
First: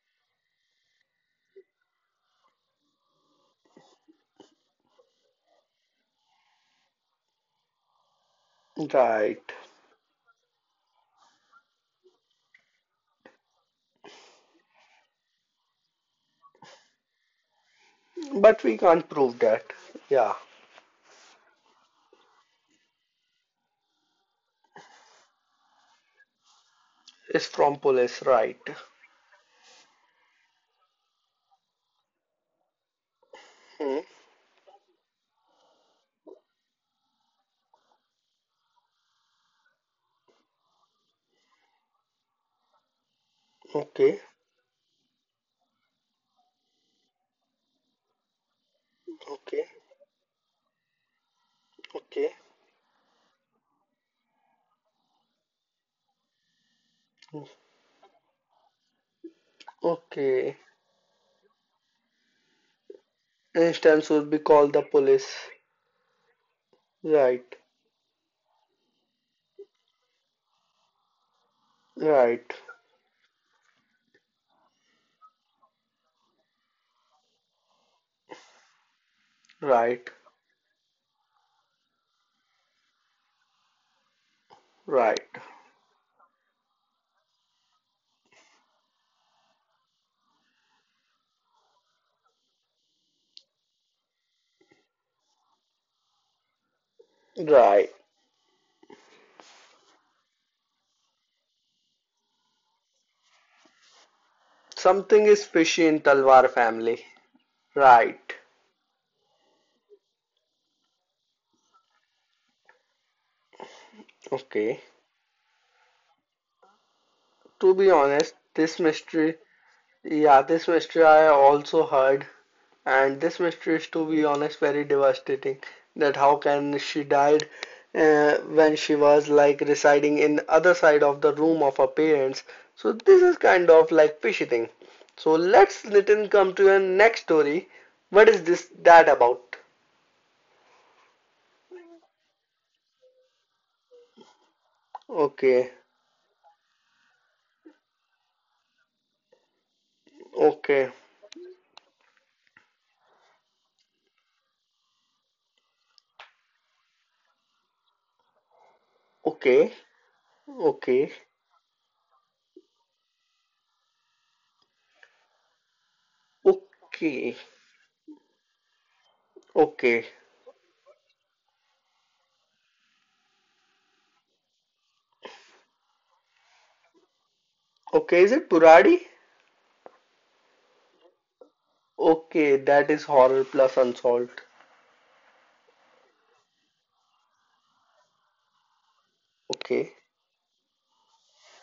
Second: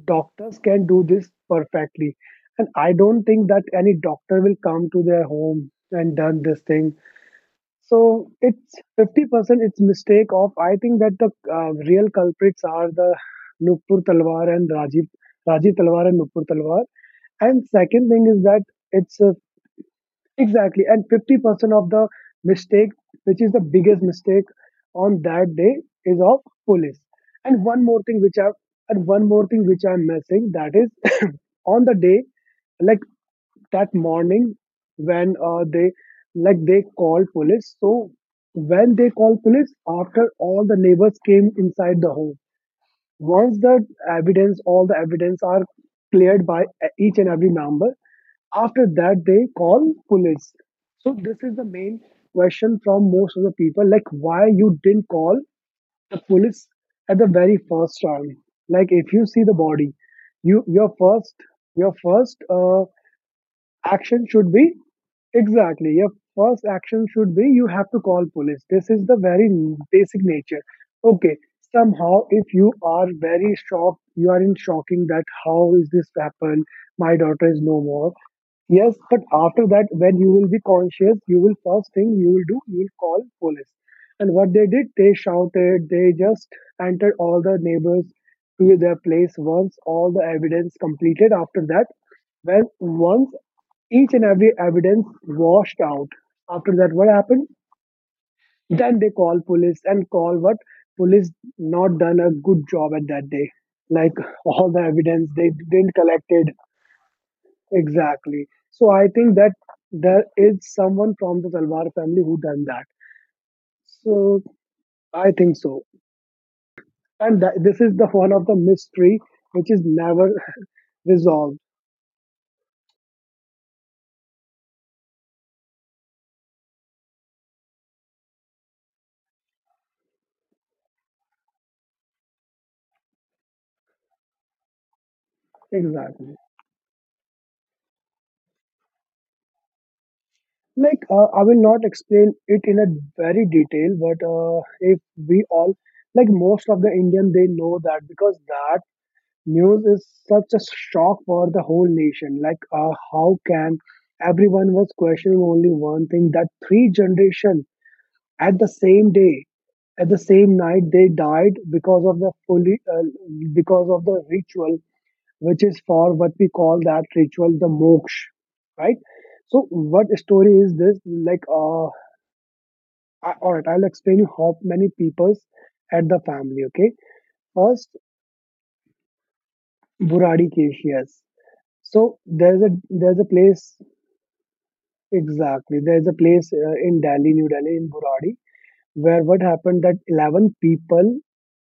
Speaker 2: doctors can do this perfectly, and I don't think that any doctor will come to their home and done this thing. So it's
Speaker 1: Right.
Speaker 2: fifty percent, it's mistake of, I think that the, uh, real culprits are the Nupur Talwar and Rajiv Rajiv Talwar and Nupur Talwar. And second thing is that,
Speaker 1: But we can't
Speaker 2: it's, uh,
Speaker 1: prove that. Yeah.
Speaker 2: exactly, and fifty percent of the mistake, which is the biggest mistake on that day, is of police.
Speaker 1: It's
Speaker 2: And
Speaker 1: from
Speaker 2: one more thing
Speaker 1: police.
Speaker 2: which I
Speaker 1: Right.
Speaker 2: and one more thing which I'm missing, that is, [coughs] [clears throat] on the day, like that
Speaker 1: Hmm.
Speaker 2: morning, when uh, they like they called police. So when they called police, after all the neighbors came inside the home, once the
Speaker 1: Okay.
Speaker 2: evidence all the evidence are cleared by e, each and every member. After that, they
Speaker 1: Okay.
Speaker 2: call police. So this is the main
Speaker 1: Okay.
Speaker 2: question from most of the people: like, why you didn't call the police at the very first time? Like, if you see the body,
Speaker 1: Okay.
Speaker 2: you your first your first uh,
Speaker 1: Instance
Speaker 2: Action
Speaker 1: would be
Speaker 2: should be
Speaker 1: called the police.
Speaker 2: exactly. Your first action should be,
Speaker 1: Right,
Speaker 2: you have to call police. This is the very n- basic nature. Okay, somehow if
Speaker 1: right,
Speaker 2: you are very shocked, you are in shocking that how is this happened? My daughter is no more. Yes, but after that,
Speaker 1: right,
Speaker 2: when you will be conscious, you will first thing you will do, you will call police. And what they did, they
Speaker 1: right,
Speaker 2: shouted, they just entered all the neighbors to their place once all the evidence completed. After that, when once each and every evidence washed out. After that, what happened?
Speaker 1: right.
Speaker 2: Then they call police and call what? Police not done a good job at that day. Like [laughs] all the evidence
Speaker 1: Something is
Speaker 2: they
Speaker 1: fishy
Speaker 2: didn't
Speaker 1: in
Speaker 2: collect
Speaker 1: Talwar
Speaker 2: it
Speaker 1: family. Right.
Speaker 2: exactly. So I think that there is someone from the Talwar family who done that. So
Speaker 1: Okay.
Speaker 2: I think so. And that,
Speaker 1: To
Speaker 2: this
Speaker 1: be
Speaker 2: is the one
Speaker 1: honest,
Speaker 2: of the
Speaker 1: this
Speaker 2: mystery
Speaker 1: mystery,
Speaker 2: which is never
Speaker 1: yeah, this
Speaker 2: [laughs]
Speaker 1: mystery I
Speaker 2: resolved.
Speaker 1: also heard. And this mystery is, to be honest, very devastating. That how can she died uh, when she was like residing in other side of the room of her parents. So this is kind of like fishy thing. So let's
Speaker 2: Exactly.
Speaker 1: Nitin come to your next story. What is this that about?
Speaker 2: Like, uh, I will not explain it in a very detail, but uh, if we all,
Speaker 1: Okay,
Speaker 2: like most of the Indian, they know that because that news is such a
Speaker 1: okay,
Speaker 2: shock for the whole nation. Like, uh, how can everyone was questioning only one thing that three generation at the same day,
Speaker 1: okay,
Speaker 2: at the same night, they
Speaker 1: okay,
Speaker 2: died because of the fully, uh, because of the ritual which is for what we call that
Speaker 1: okay,
Speaker 2: ritual the moksha, right? So, what
Speaker 1: okay,
Speaker 2: story is this? Like, uh, I, all right, I'll explain you how many peoples at the family. Okay, first
Speaker 1: okay. Is it Puradi?
Speaker 2: Buradi Keshias. So there's
Speaker 1: Okay,
Speaker 2: a
Speaker 1: that is
Speaker 2: there's a
Speaker 1: horror
Speaker 2: place
Speaker 1: plus unsolved.
Speaker 2: exactly there's a place uh, in Delhi, New Delhi, in Buradi, where what happened that
Speaker 1: Okay,
Speaker 2: eleven people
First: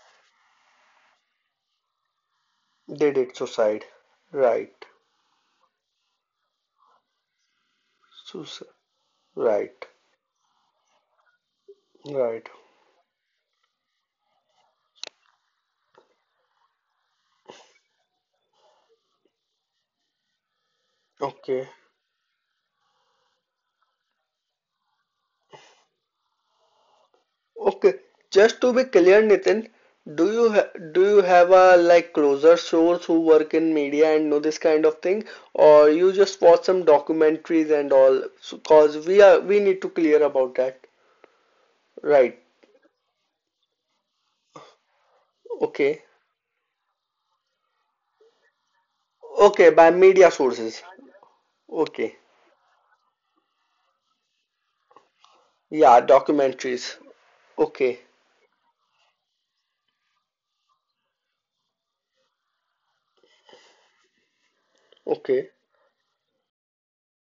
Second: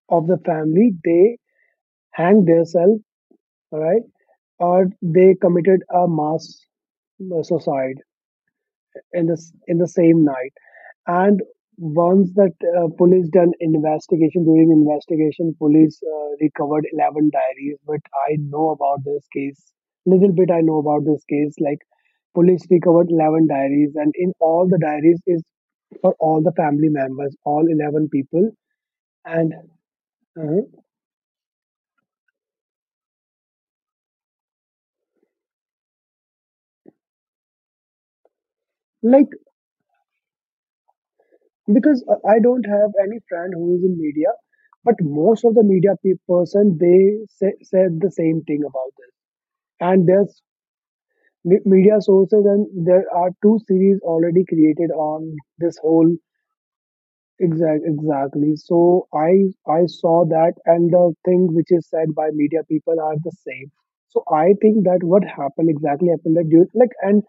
Speaker 2: of the family they hanged themselves,
Speaker 1: they did
Speaker 2: all
Speaker 1: suicide.
Speaker 2: right,
Speaker 1: Right.
Speaker 2: or they committed a mass suicide.
Speaker 1: Suicide.
Speaker 2: In the s-
Speaker 1: Right,
Speaker 2: in the same night. And once
Speaker 1: right.
Speaker 2: that uh, police done investigation during investigation, police uh, recovered eleven diaries. But I know about this case little bit. I know about this case
Speaker 1: Okay,
Speaker 2: like police recovered eleven diaries and in all the diaries is for all the family members all
Speaker 1: okay.
Speaker 2: eleven people
Speaker 1: Just to be clear,
Speaker 2: and
Speaker 1: Nitin, do you
Speaker 2: uh,
Speaker 1: ha do you have a like closer source who work in media and know this kind of thing, or you just watch some documentaries and all? So, cause we
Speaker 2: like
Speaker 1: are we need to clear about that.
Speaker 2: because uh, I
Speaker 1: Right.
Speaker 2: don't have any friend who is in media but most of the media
Speaker 1: Okay.
Speaker 2: pe- person they say, said the same thing about this
Speaker 1: Okay. By
Speaker 2: and
Speaker 1: media
Speaker 2: there's
Speaker 1: sources.
Speaker 2: me- media
Speaker 1: Okay.
Speaker 2: sources and there are two series already created on this
Speaker 1: Yeah.
Speaker 2: whole
Speaker 1: Documentaries.
Speaker 2: exact
Speaker 1: Okay.
Speaker 2: exactly so i i saw that and the thing which is said by media people are the same so I think that what
Speaker 1: Okay.
Speaker 2: happened exactly happened that during like and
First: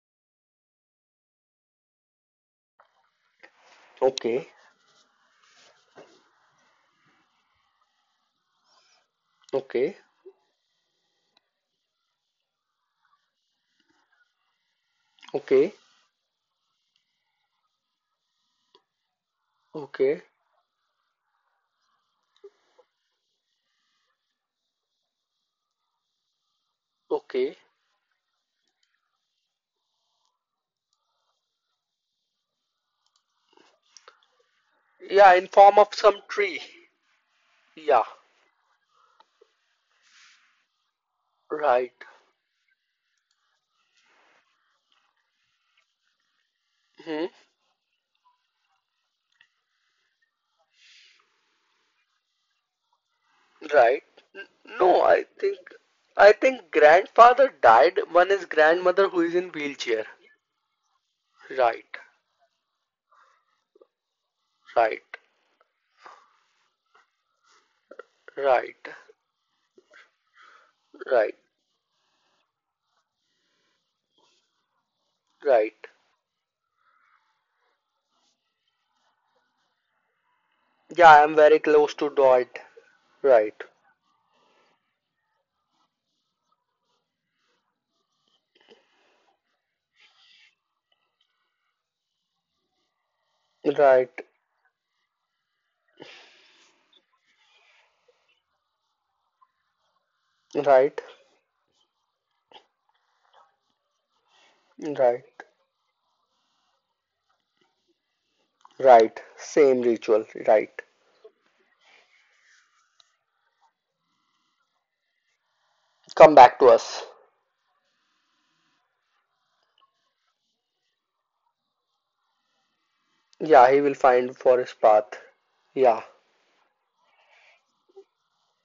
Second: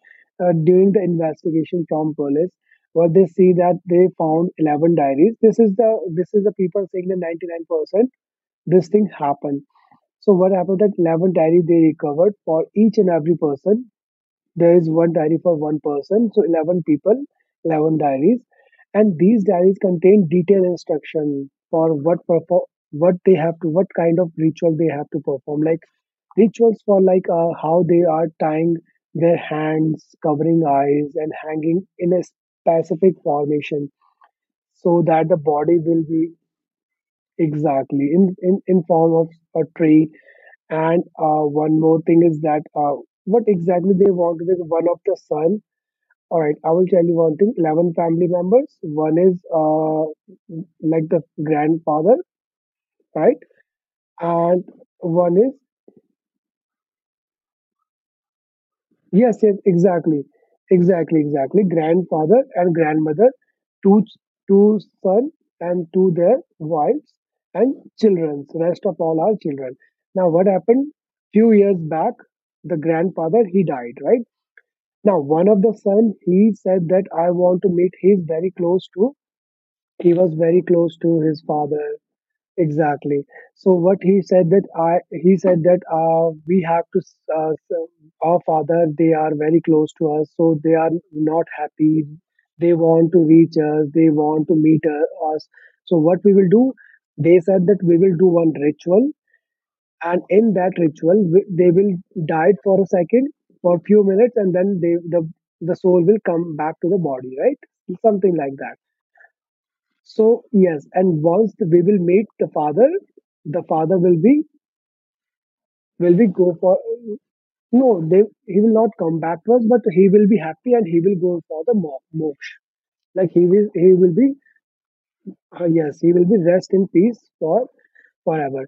Speaker 2: uh, during the investigation from police what they see that they
Speaker 1: Okay.
Speaker 2: found eleven diaries. This is the this is the people saying the ninety-nine percent this thing happened
Speaker 1: Okay.
Speaker 2: so what happened that eleven diaries they recovered for each and every person there is one diary for
Speaker 1: Okay.
Speaker 2: one person so eleven people eleven diaries and these diaries
Speaker 1: Okay.
Speaker 2: contain detailed instruction for what perform what they have to what kind of ritual they have to perform like rituals for like uh,
Speaker 1: Okay.
Speaker 2: how they are tying their hands covering eyes and hanging in a specific formation so that
Speaker 1: Yeah.
Speaker 2: the
Speaker 1: In
Speaker 2: body
Speaker 1: form of
Speaker 2: will
Speaker 1: some
Speaker 2: be
Speaker 1: tree. Yeah,
Speaker 2: exactly in in, in form of a tree and uh, one
Speaker 1: right.
Speaker 2: more thing is that uh, what exactly they want is one of the sun. All right, I will tell you
Speaker 1: Hmm,
Speaker 2: one thing. eleven family members. One is uh, like the grandfather, right?
Speaker 1: right. N-
Speaker 2: And
Speaker 1: No, I
Speaker 2: one is,
Speaker 1: think, I think grandfather died. One is grandmother who is
Speaker 2: yes,
Speaker 1: in
Speaker 2: yes,
Speaker 1: wheelchair.
Speaker 2: exactly. Exactly, exactly.
Speaker 1: Right,
Speaker 2: Grandfather and grandmother, two, ch- two
Speaker 1: right,
Speaker 2: son and two their wives and children. Rest
Speaker 1: right,
Speaker 2: of all are children. Now, what happened?
Speaker 1: right,
Speaker 2: Few years back, the grandfather, he died, right? Now, one of the
Speaker 1: right.
Speaker 2: son, he said that I want to meet, he's very close to. He was very close
Speaker 1: Yeah,
Speaker 2: to
Speaker 1: I am
Speaker 2: his
Speaker 1: very
Speaker 2: father.
Speaker 1: close to Dot.
Speaker 2: Exactly.
Speaker 1: Right,
Speaker 2: So what he said that I he said that uh, we have to s- uh, s- our father they are very close to us so they are not happy. They want to reach us. They
Speaker 1: right,
Speaker 2: want to meet uh, us. So what we will do? They said that we will do one ritual and in that
Speaker 1: right,
Speaker 2: ritual we, they will die for a second for a few minutes and then they the
Speaker 1: right,
Speaker 2: the soul will come back to the body right something like that
Speaker 1: right. Same ritual.
Speaker 2: so
Speaker 1: Right.
Speaker 2: yes, and once the- we will meet the father, the father will be will be
Speaker 1: Come
Speaker 2: go
Speaker 1: back to
Speaker 2: for
Speaker 1: us.
Speaker 2: no, they he will not come back to us, but he will be happy and he will go for the mo- moksha. Like he will
Speaker 1: Yeah, he
Speaker 2: he
Speaker 1: will
Speaker 2: will be
Speaker 1: find for his path.
Speaker 2: uh, yes,
Speaker 1: Yeah,
Speaker 2: he will be rest in peace for forever,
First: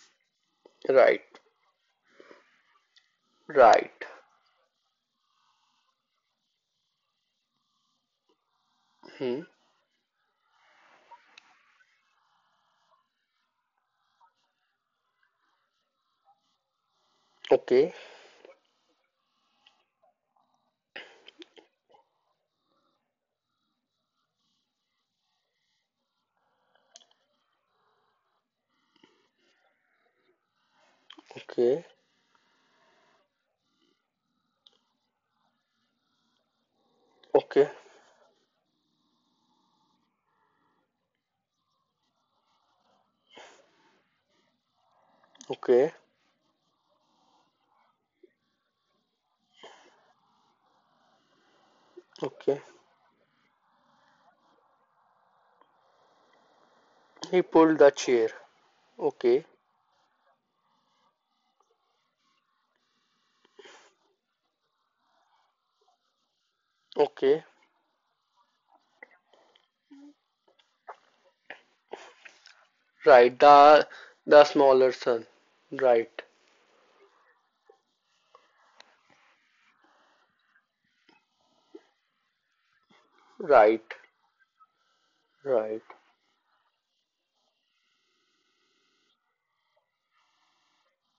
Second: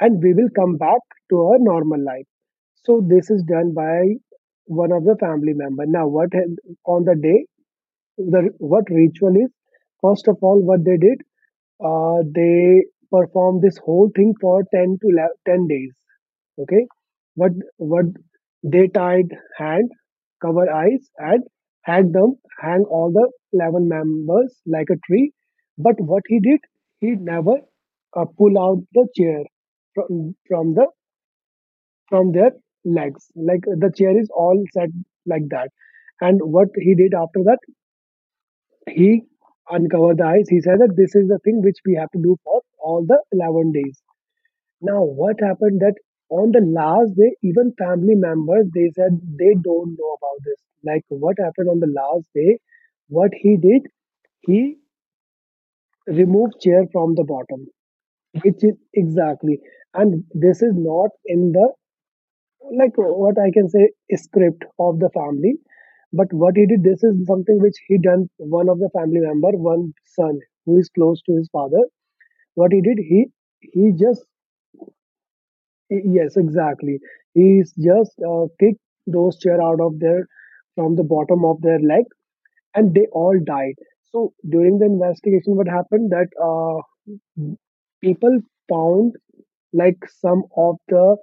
Speaker 2: and we will come back
Speaker 1: right,
Speaker 2: to our normal life. So this is done
Speaker 1: right.
Speaker 2: by one of the family member. Now what hap- on the day? The what ritual
Speaker 1: Hmm.
Speaker 2: is first of all what they did uh, they performed this whole thing for ten to eleven ten days. Okay, what
Speaker 1: Okay,
Speaker 2: what they tied hand cover eyes and hang them hang all the eleven members like a tree but what he did he never uh, pull out the chair from from the
Speaker 1: okay,
Speaker 2: from their legs like the chair is all set like that and what he did after that
Speaker 1: okay,
Speaker 2: he uncovered the eyes. He said that this is the thing which we have to do for all the eleven days. Now, what happened
Speaker 1: okay.
Speaker 2: that on the last day, even family members, they said they don't know about this. Like what happened on the last day,
Speaker 1: Okay.
Speaker 2: what he did, he removed chair from the
Speaker 1: He
Speaker 2: bottom,
Speaker 1: pulled the chair.
Speaker 2: which is
Speaker 1: Okay.
Speaker 2: exactly. And this is not in the like what I can say script of the family. But what he did, this is
Speaker 1: Okay.
Speaker 2: something which he done. One of the family member, one son who is close to his father. What he did, he
Speaker 1: Right. The
Speaker 2: he just
Speaker 1: the smaller son. Right.
Speaker 2: yes, exactly. He's just uh, kicked those chair out of their from the bottom of their leg, and they all died.
Speaker 1: Right.
Speaker 2: So during the investigation, what
Speaker 1: Right.
Speaker 2: happened that uh, people found like some of the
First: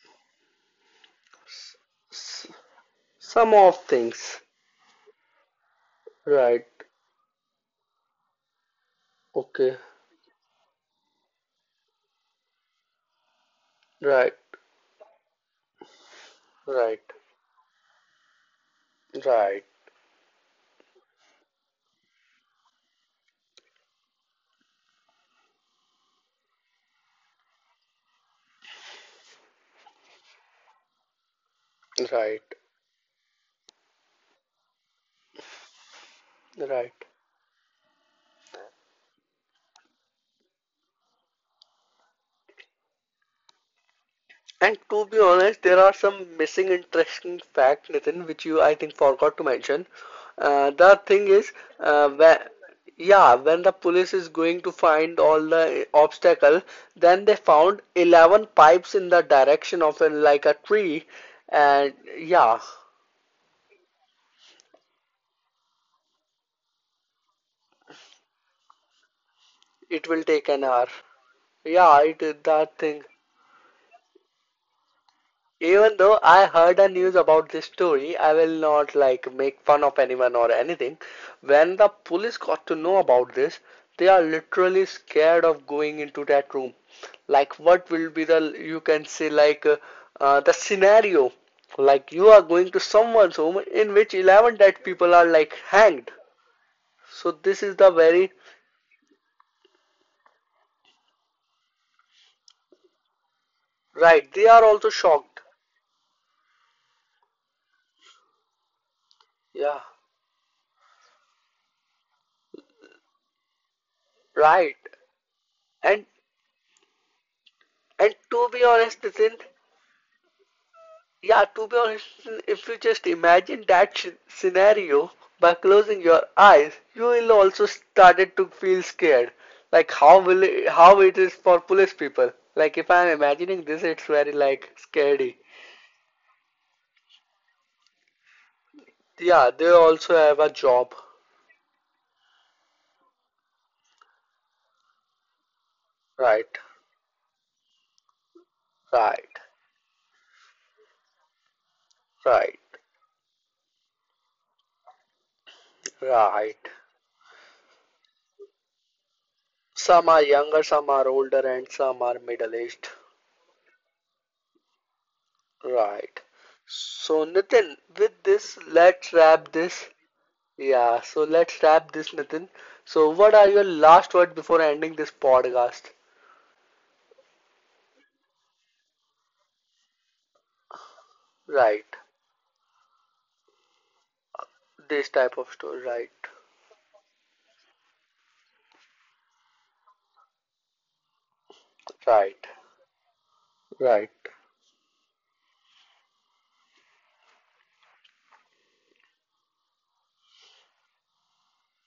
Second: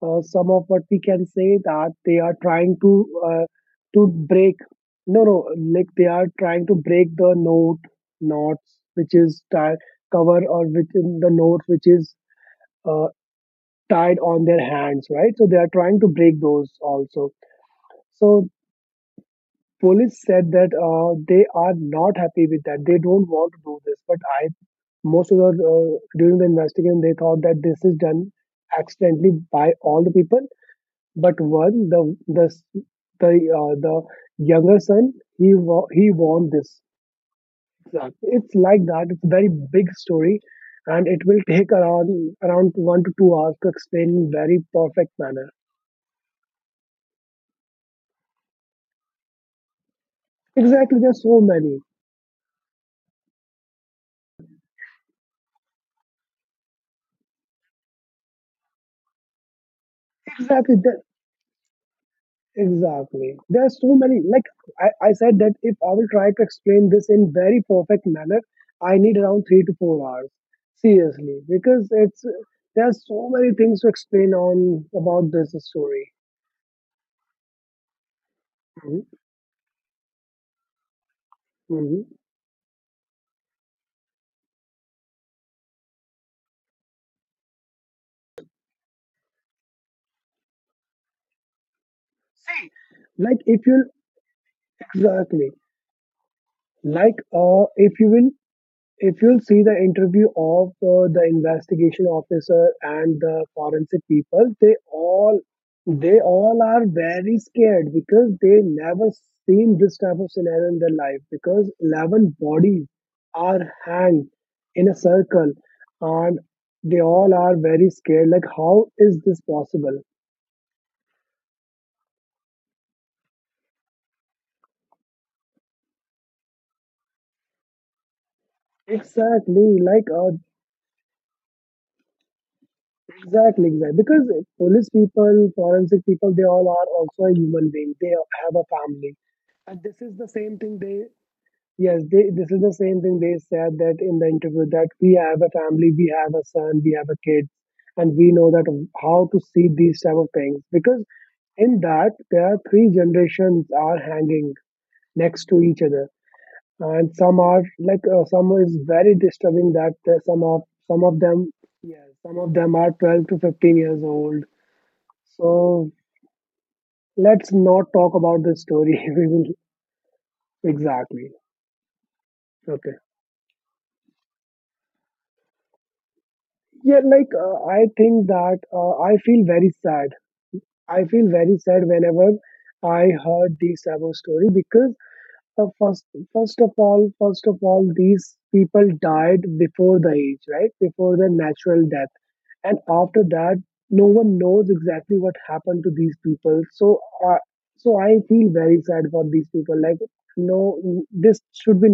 Speaker 2: uh, some of what we can say
Speaker 1: S-
Speaker 2: that they are trying to uh,
Speaker 1: Some of
Speaker 2: to
Speaker 1: things.
Speaker 2: break no no like they are trying
Speaker 1: Right.
Speaker 2: to break the note knots which is tied
Speaker 1: Okay.
Speaker 2: cover or within the note which is uh, tied
Speaker 1: Right.
Speaker 2: on their hands right so they are trying to break those
Speaker 1: Right.
Speaker 2: also so
Speaker 1: Right.
Speaker 2: police said that uh, they are not happy with that they don't want to do this but I most of the uh, during the investigation they thought that this is done accidentally by all the people. But one, the
Speaker 1: Right.
Speaker 2: the s- the uh, the younger son, he wa- he won this.
Speaker 1: Right.
Speaker 2: Exactly. It's like that. It's a very big story, and it will take around around one to two hours to explain in very
Speaker 1: And to
Speaker 2: perfect
Speaker 1: be
Speaker 2: manner.
Speaker 1: honest, there are some missing interesting fact, Nitin, which you I think forgot to mention. Uh, the
Speaker 2: Exactly. There's
Speaker 1: thing
Speaker 2: so
Speaker 1: is,
Speaker 2: many.
Speaker 1: uh, when, yeah, when the police is going to find all the obstacle, then they found eleven pipes in the direction of a, like a
Speaker 2: Exactly. There,
Speaker 1: tree, and yeah,
Speaker 2: exactly. There are so many. Like I, I said that if I will try to explain this in very perfect manner, I need around three to four
Speaker 1: it will
Speaker 2: hours.
Speaker 1: take an hour.
Speaker 2: Seriously, because
Speaker 1: Yeah,
Speaker 2: it's
Speaker 1: it that
Speaker 2: there are
Speaker 1: thing.
Speaker 2: so many things to explain on about this
Speaker 1: Even
Speaker 2: story.
Speaker 1: though I heard a news about this story, I will not
Speaker 2: Mhm,
Speaker 1: like make fun of anyone or anything. When the
Speaker 2: mhm.
Speaker 1: police got to know about this, they are literally scared of going into that room. Like, what will be the you can say like uh, uh, the scenario? Like, you are
Speaker 2: See,
Speaker 1: going to
Speaker 2: like
Speaker 1: someone's
Speaker 2: if
Speaker 1: home
Speaker 2: you'll
Speaker 1: in which eleven dead people are
Speaker 2: exactly
Speaker 1: like hanged.
Speaker 2: like
Speaker 1: So
Speaker 2: uh
Speaker 1: this is the
Speaker 2: if you will
Speaker 1: very
Speaker 2: if you'll see the interview of uh, the investigation officer and the forensic
Speaker 1: right.
Speaker 2: people,
Speaker 1: They are
Speaker 2: they
Speaker 1: also
Speaker 2: all
Speaker 1: shocked.
Speaker 2: they all are very scared because they never seen
Speaker 1: Yeah,
Speaker 2: this type of scenario in their life because eleven bodies are hanged
Speaker 1: right.
Speaker 2: in a circle
Speaker 1: And
Speaker 2: and they all are very
Speaker 1: and
Speaker 2: scared like
Speaker 1: to be
Speaker 2: how
Speaker 1: honest,
Speaker 2: is this
Speaker 1: Nitin,
Speaker 2: possible
Speaker 1: yeah, to be honest, if you just imagine that sh- scenario by closing your eyes, you will also started to feel scared.
Speaker 2: exactly
Speaker 1: Like
Speaker 2: like
Speaker 1: how
Speaker 2: uh,
Speaker 1: will it, how it is for police people. Like if I'm imagining
Speaker 2: exactly,
Speaker 1: this,
Speaker 2: exactly.
Speaker 1: it's
Speaker 2: Because
Speaker 1: very like
Speaker 2: police
Speaker 1: scary.
Speaker 2: people, forensic people, they all are also a human being. They have a family,
Speaker 1: Yeah, they
Speaker 2: and this is
Speaker 1: also
Speaker 2: the
Speaker 1: have a
Speaker 2: same thing.
Speaker 1: job.
Speaker 2: They yes, they this is the same thing they said that in the interview that we have a family, we have a
Speaker 1: Right,
Speaker 2: son, we have a kid, and we know that how
Speaker 1: right,
Speaker 2: to see these type of things because in that there are
Speaker 1: right,
Speaker 2: three generations are hanging next to each other
Speaker 1: right.
Speaker 2: and some are like uh, some is very disturbing that
Speaker 1: Some
Speaker 2: uh,
Speaker 1: are
Speaker 2: some of
Speaker 1: younger, some
Speaker 2: some
Speaker 1: are
Speaker 2: of
Speaker 1: older,
Speaker 2: them
Speaker 1: and
Speaker 2: yeah
Speaker 1: some are
Speaker 2: some of
Speaker 1: middle
Speaker 2: them are
Speaker 1: aged.
Speaker 2: twelve to fifteen years old so
Speaker 1: Right. So,
Speaker 2: let's
Speaker 1: Nitin,
Speaker 2: not talk
Speaker 1: with
Speaker 2: about this
Speaker 1: this,
Speaker 2: story [laughs]
Speaker 1: let's
Speaker 2: we will
Speaker 1: wrap this. Yeah, so
Speaker 2: exactly
Speaker 1: let's wrap this, Nitin.
Speaker 2: okay
Speaker 1: So, what are your last words before ending this podcast?
Speaker 2: yeah like uh, I think that uh, I feel very sad. I feel very sad
Speaker 1: Right.
Speaker 2: whenever I heard these type of story because
Speaker 1: This type of
Speaker 2: Uh,
Speaker 1: story.
Speaker 2: first,
Speaker 1: Right.
Speaker 2: first of all, first of all, these people died before the age, right? Before the natural death,
Speaker 1: Right.
Speaker 2: and after that, no
Speaker 1: Right.
Speaker 2: one knows exactly what happened to these people. So, uh, so I feel very sad for these people. Like, no, this should be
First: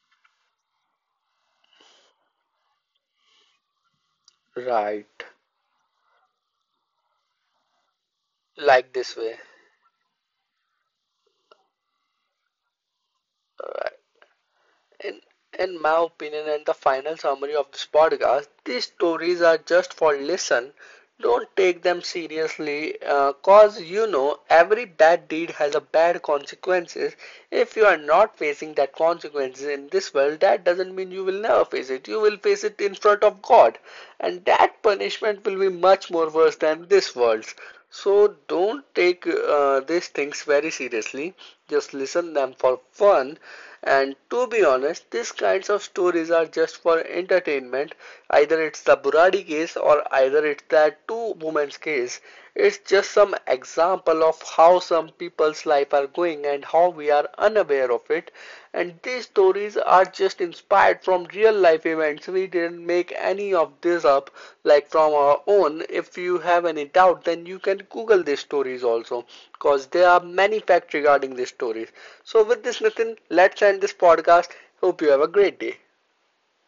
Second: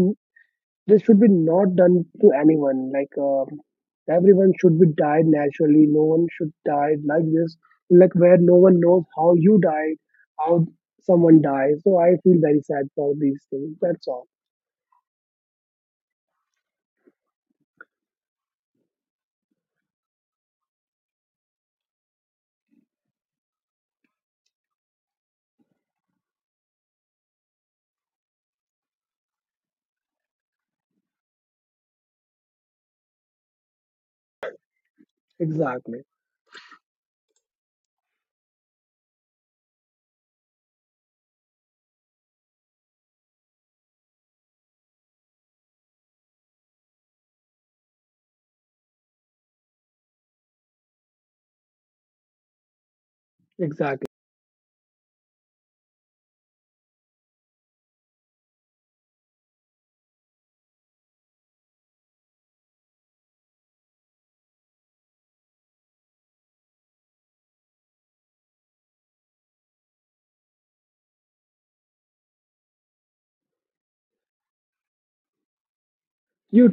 Speaker 2: this should be not done to anyone. Like um, everyone should be
Speaker 1: Right.
Speaker 2: died naturally. No one should die like this, like where no one
Speaker 1: Like
Speaker 2: knows
Speaker 1: this
Speaker 2: how
Speaker 1: way.
Speaker 2: you died, how someone dies. So I feel very sad for these things.
Speaker 1: Right.
Speaker 2: That's all.
Speaker 1: In, in my opinion, and the final summary of this podcast, these stories are just for listen. Don't take them seriously, uh, cause you know every bad deed has a bad consequences. If you are not facing that consequences in this world, that doesn't mean you will never face it. You will face it in front of God, and that punishment will be
Speaker 2: Exactly.
Speaker 1: much more worse than this world's. So don't take uh, these things very seriously. Just listen them for fun, and to be honest, these kinds of stories are just for entertainment. Either it's the Buradi case or either it's that two women's case. It's just some
Speaker 2: Exactly.
Speaker 1: example of how some people's life are going and how we are unaware of it. And these stories are just inspired from real life events. We didn't make any of this up like from our own. If you have any doubt, then you can Google these stories also because there are many facts regarding these stories. So, with this, Nitin, let's end this podcast. Hope you have a great day.
Speaker 2: You